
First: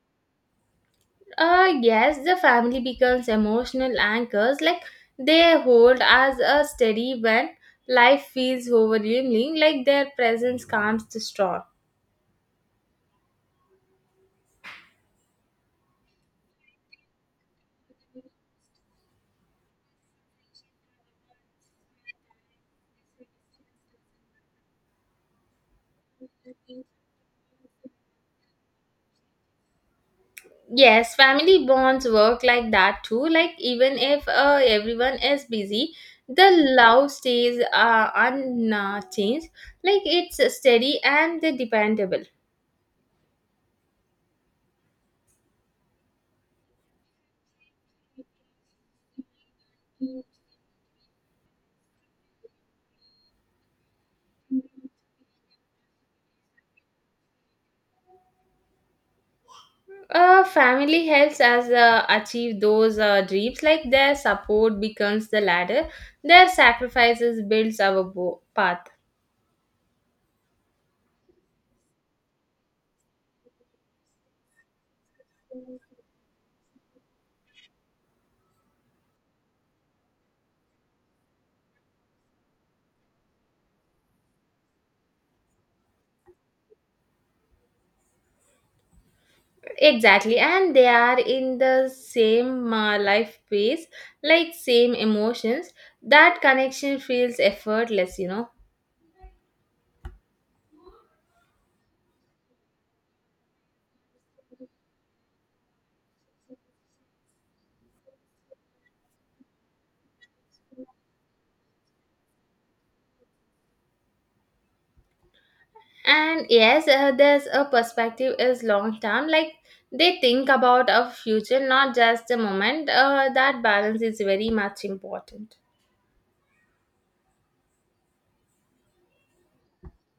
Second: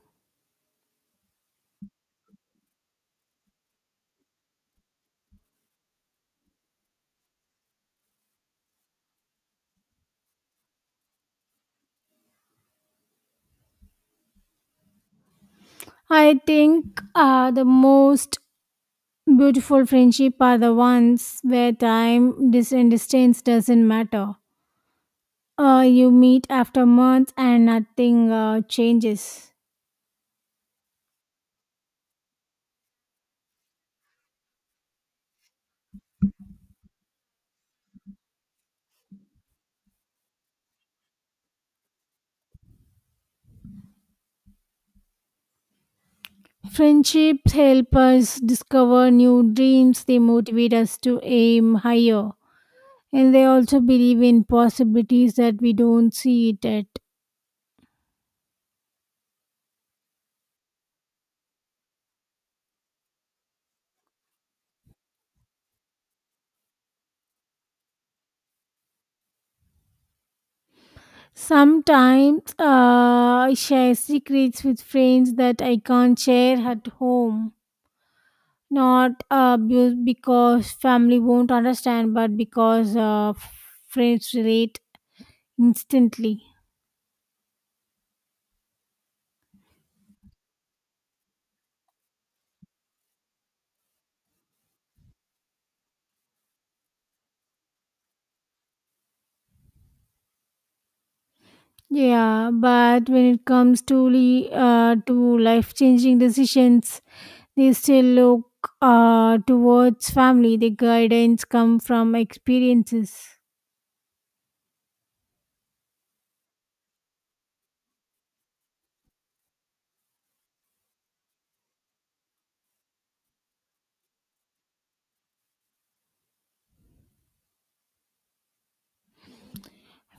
Yes, the family becomes emotional anchors, like they hold as a steady when life feels overwhelming, like their presence calms the storm. I think the most beautiful friendship are the ones where time dis- and distance doesn't matter. You meet after months and nothing changes. Yes, family bonds work like that too. Like even if everyone is busy, the love stays unchanged. Like it's steady and dependable. Friendships help us discover new dreams. They motivate us to aim higher, and they also believe in possibilities that we don't see it at. Family helps us achieve those dreams. Like their support becomes the ladder, their sacrifices builds our path. Sometimes I share secrets with friends that I can't share at home. Not because family won't understand, but because friends relate instantly. Exactly, and they are in the same life pace, like same emotions. That connection feels effortless, you know. Yeah, but when it comes to to life changing decisions, they still look towards family. The guidance come from experiences. And yes, there's a perspective is long term. Like they think about a future, not just a moment. That balance is very much important.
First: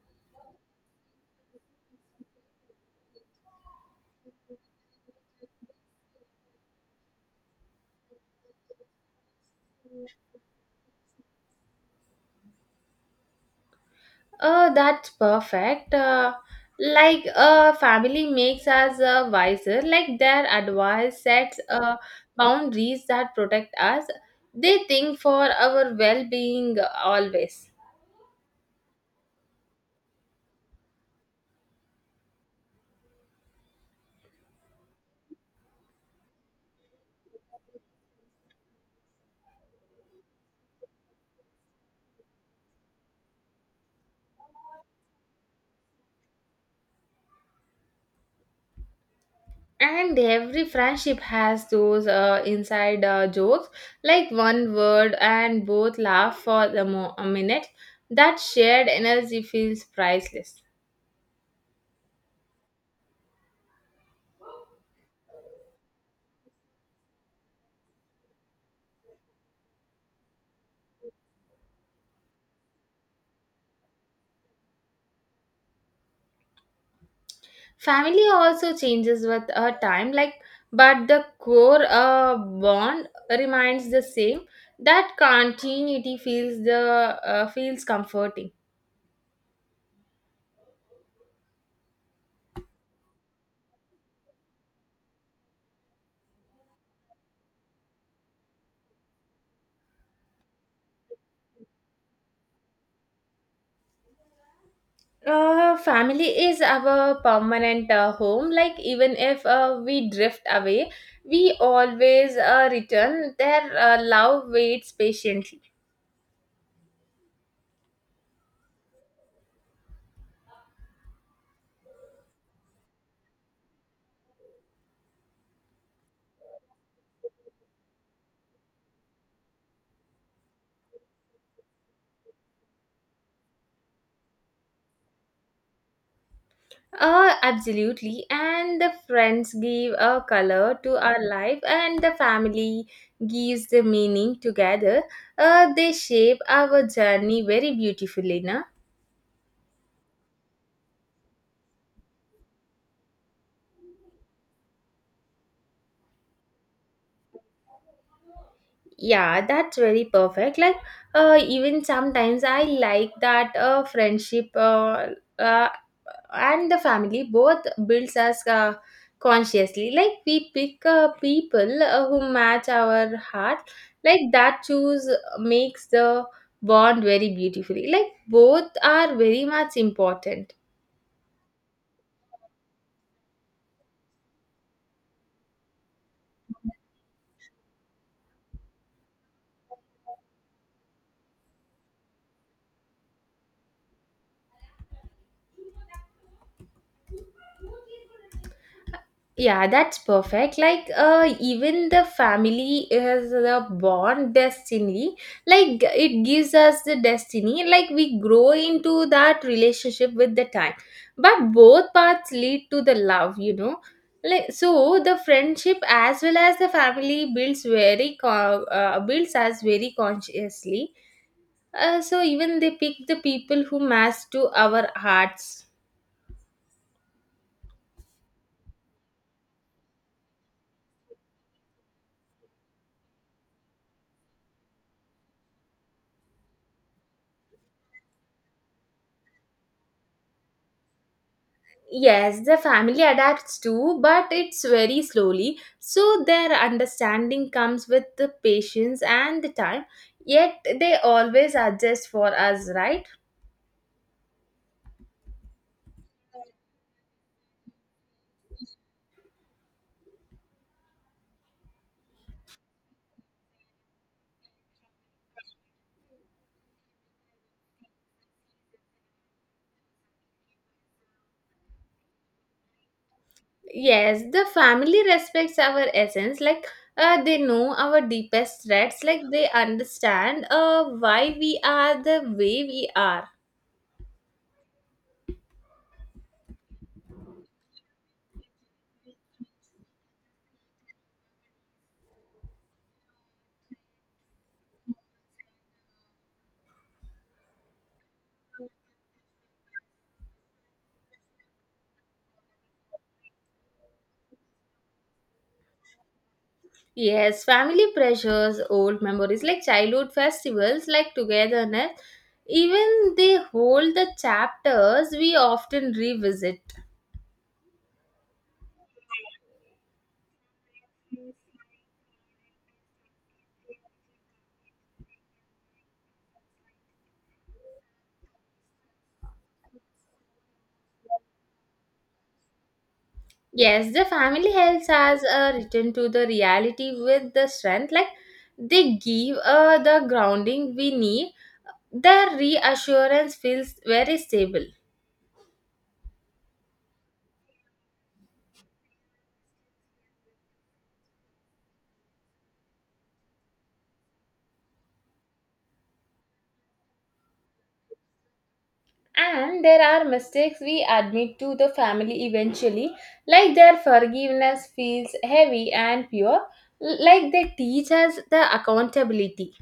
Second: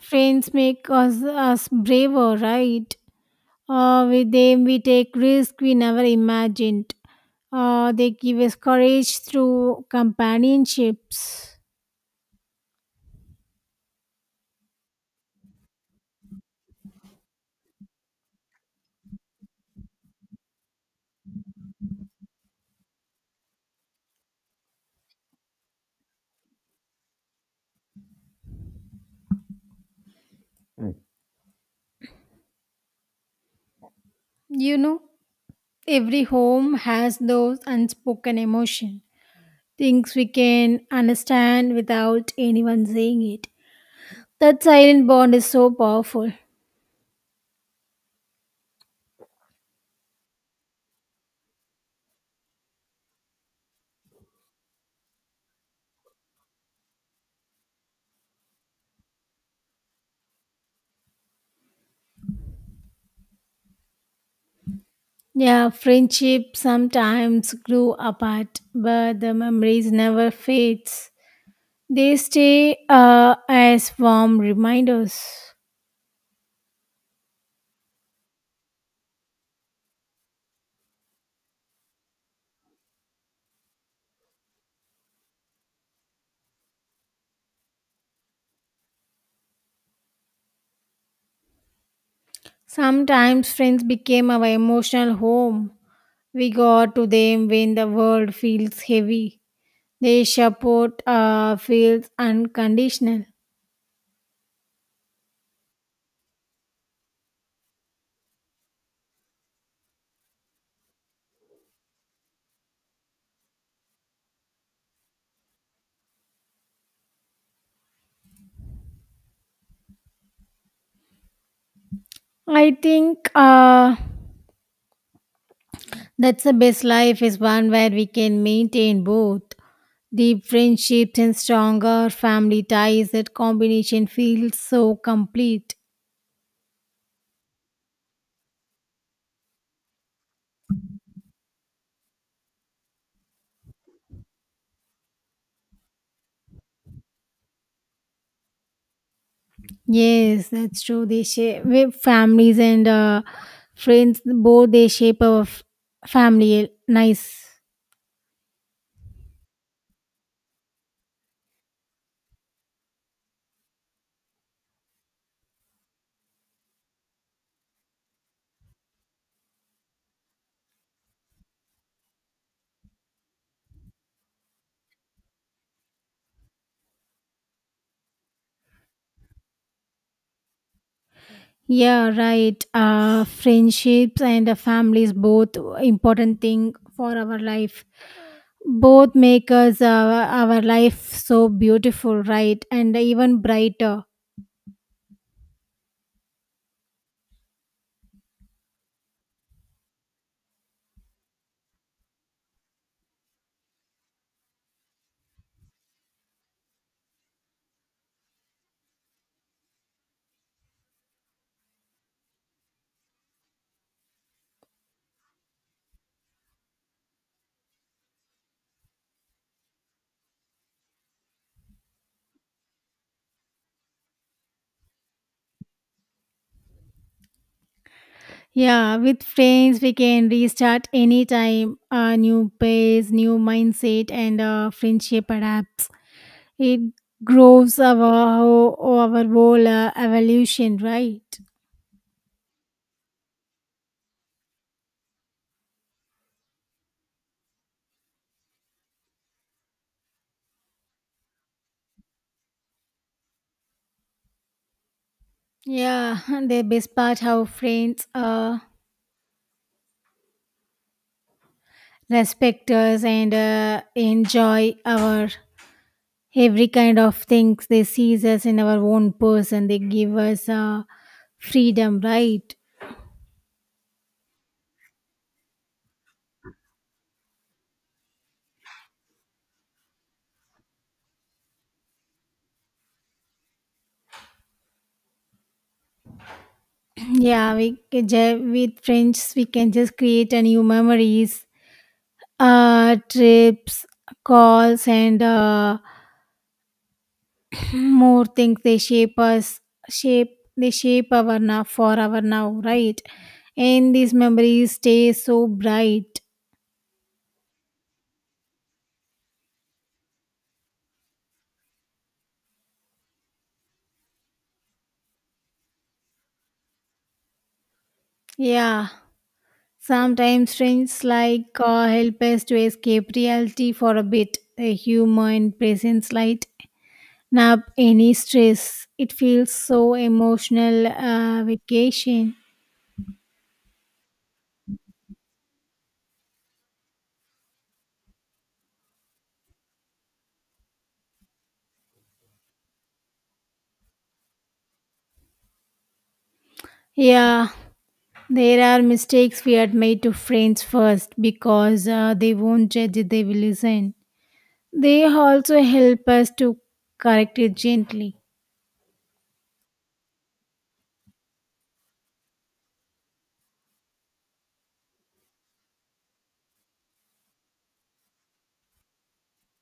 Friends make us braver, right? With them, we take risks we never imagined. They give us courage through companionships. That's perfect. Like family makes us wiser. Like their advice sets boundaries that protect us. They think for our well-being always. You know, every home has those unspoken emotions, things we can understand without anyone saying it. That silent bond is so powerful. And every friendship has those, inside jokes, like one word and both laugh for the a minute. That shared energy feels priceless. Yeah, friendship sometimes grew apart, but the memories never fades. They stay as warm reminders. Family also changes with a time, like, but the core bond remains the same. That continuity feels the, feels comforting. Sometimes friends became our emotional home. We go to them when the world feels heavy. Their support feels unconditional. Family is our permanent home. Like even if we drift away, we always return. Their love waits patiently. I think that's the best life is one where we can maintain both deep friendships and stronger family ties. That combination feels so complete. Absolutely. And the friends give a color to our life, and the family gives the meaning together. They shape our journey very beautifully, na? Yes, that's true. They shape families and friends. Both they shape our family. Eh, nice. Yeah, that's very perfect. Like, even sometimes I like that friendship, uh, and the family both builds us consciously. Like, we pick people who match our heart. Like, that choose makes the bond very beautifully. Like, both are very much important. Yeah, right. Friendships and families both important thing for our life. Both make us our life so beautiful, right? And even brighter. Yeah, that's perfect. Like, even the family is the born destiny. Like, it gives us the destiny. Like, we grow into that relationship with the time. But both paths lead to the love, you know. Like, so the friendship as well as the family builds builds us very consciously. So even they pick the people who match to our hearts. Yeah, with friends we can restart anytime. A new pace, new mindset, and friendship adapts. It grows our whole evolution, right? Yes, the family adapts too, but it's very slowly. So their understanding comes with the patience and the time. Yet they always adjust for us, right? Yeah, the best part how friends respect us and enjoy our every kind of things they see us in our own person. They give us freedom, right? Yes, the family respects our essence. Like they know our deepest threats. Like they understand why we are the way we are. Yeah, we can with friends we can just create a new memories, trips, calls, and more things they shape our now for our now, right? And these memories stay so bright. Yes, family pressures, old memories like childhood festivals, like togetherness, even they hold the chapters we often revisit. Yeah, sometimes friends like help us to escape reality for a bit, a humor and presence light, nap any stress. It feels so emotional vacation. Yes, the family helps us return to the reality with the strength, like they give the grounding we need. The reassurance feels very stable. Yeah, there are mistakes we had made to friends first because they won't judge, they will listen. They also help us to correct it gently. And there are mistakes we admit to the family eventually, like their forgiveness feels heavy and pure, like they teach us the accountability.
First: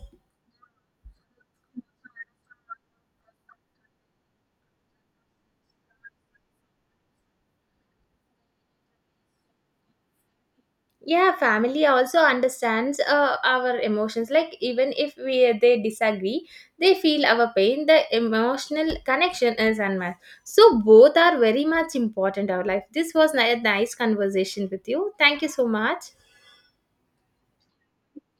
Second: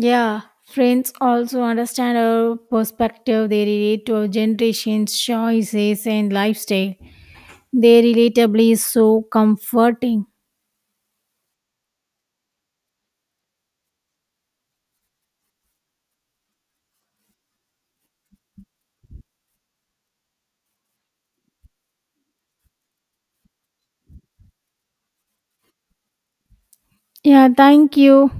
Yeah, friends also understand our perspective. They relate to our generation's choices and lifestyle. Their relatability is so comforting. Yeah, family also understands our emotions. Like even if we they disagree, they feel our pain. The emotional connection is unmatched. So both are very much important in our life. This was a nice conversation with you. Thank you so much. Yeah, thank you.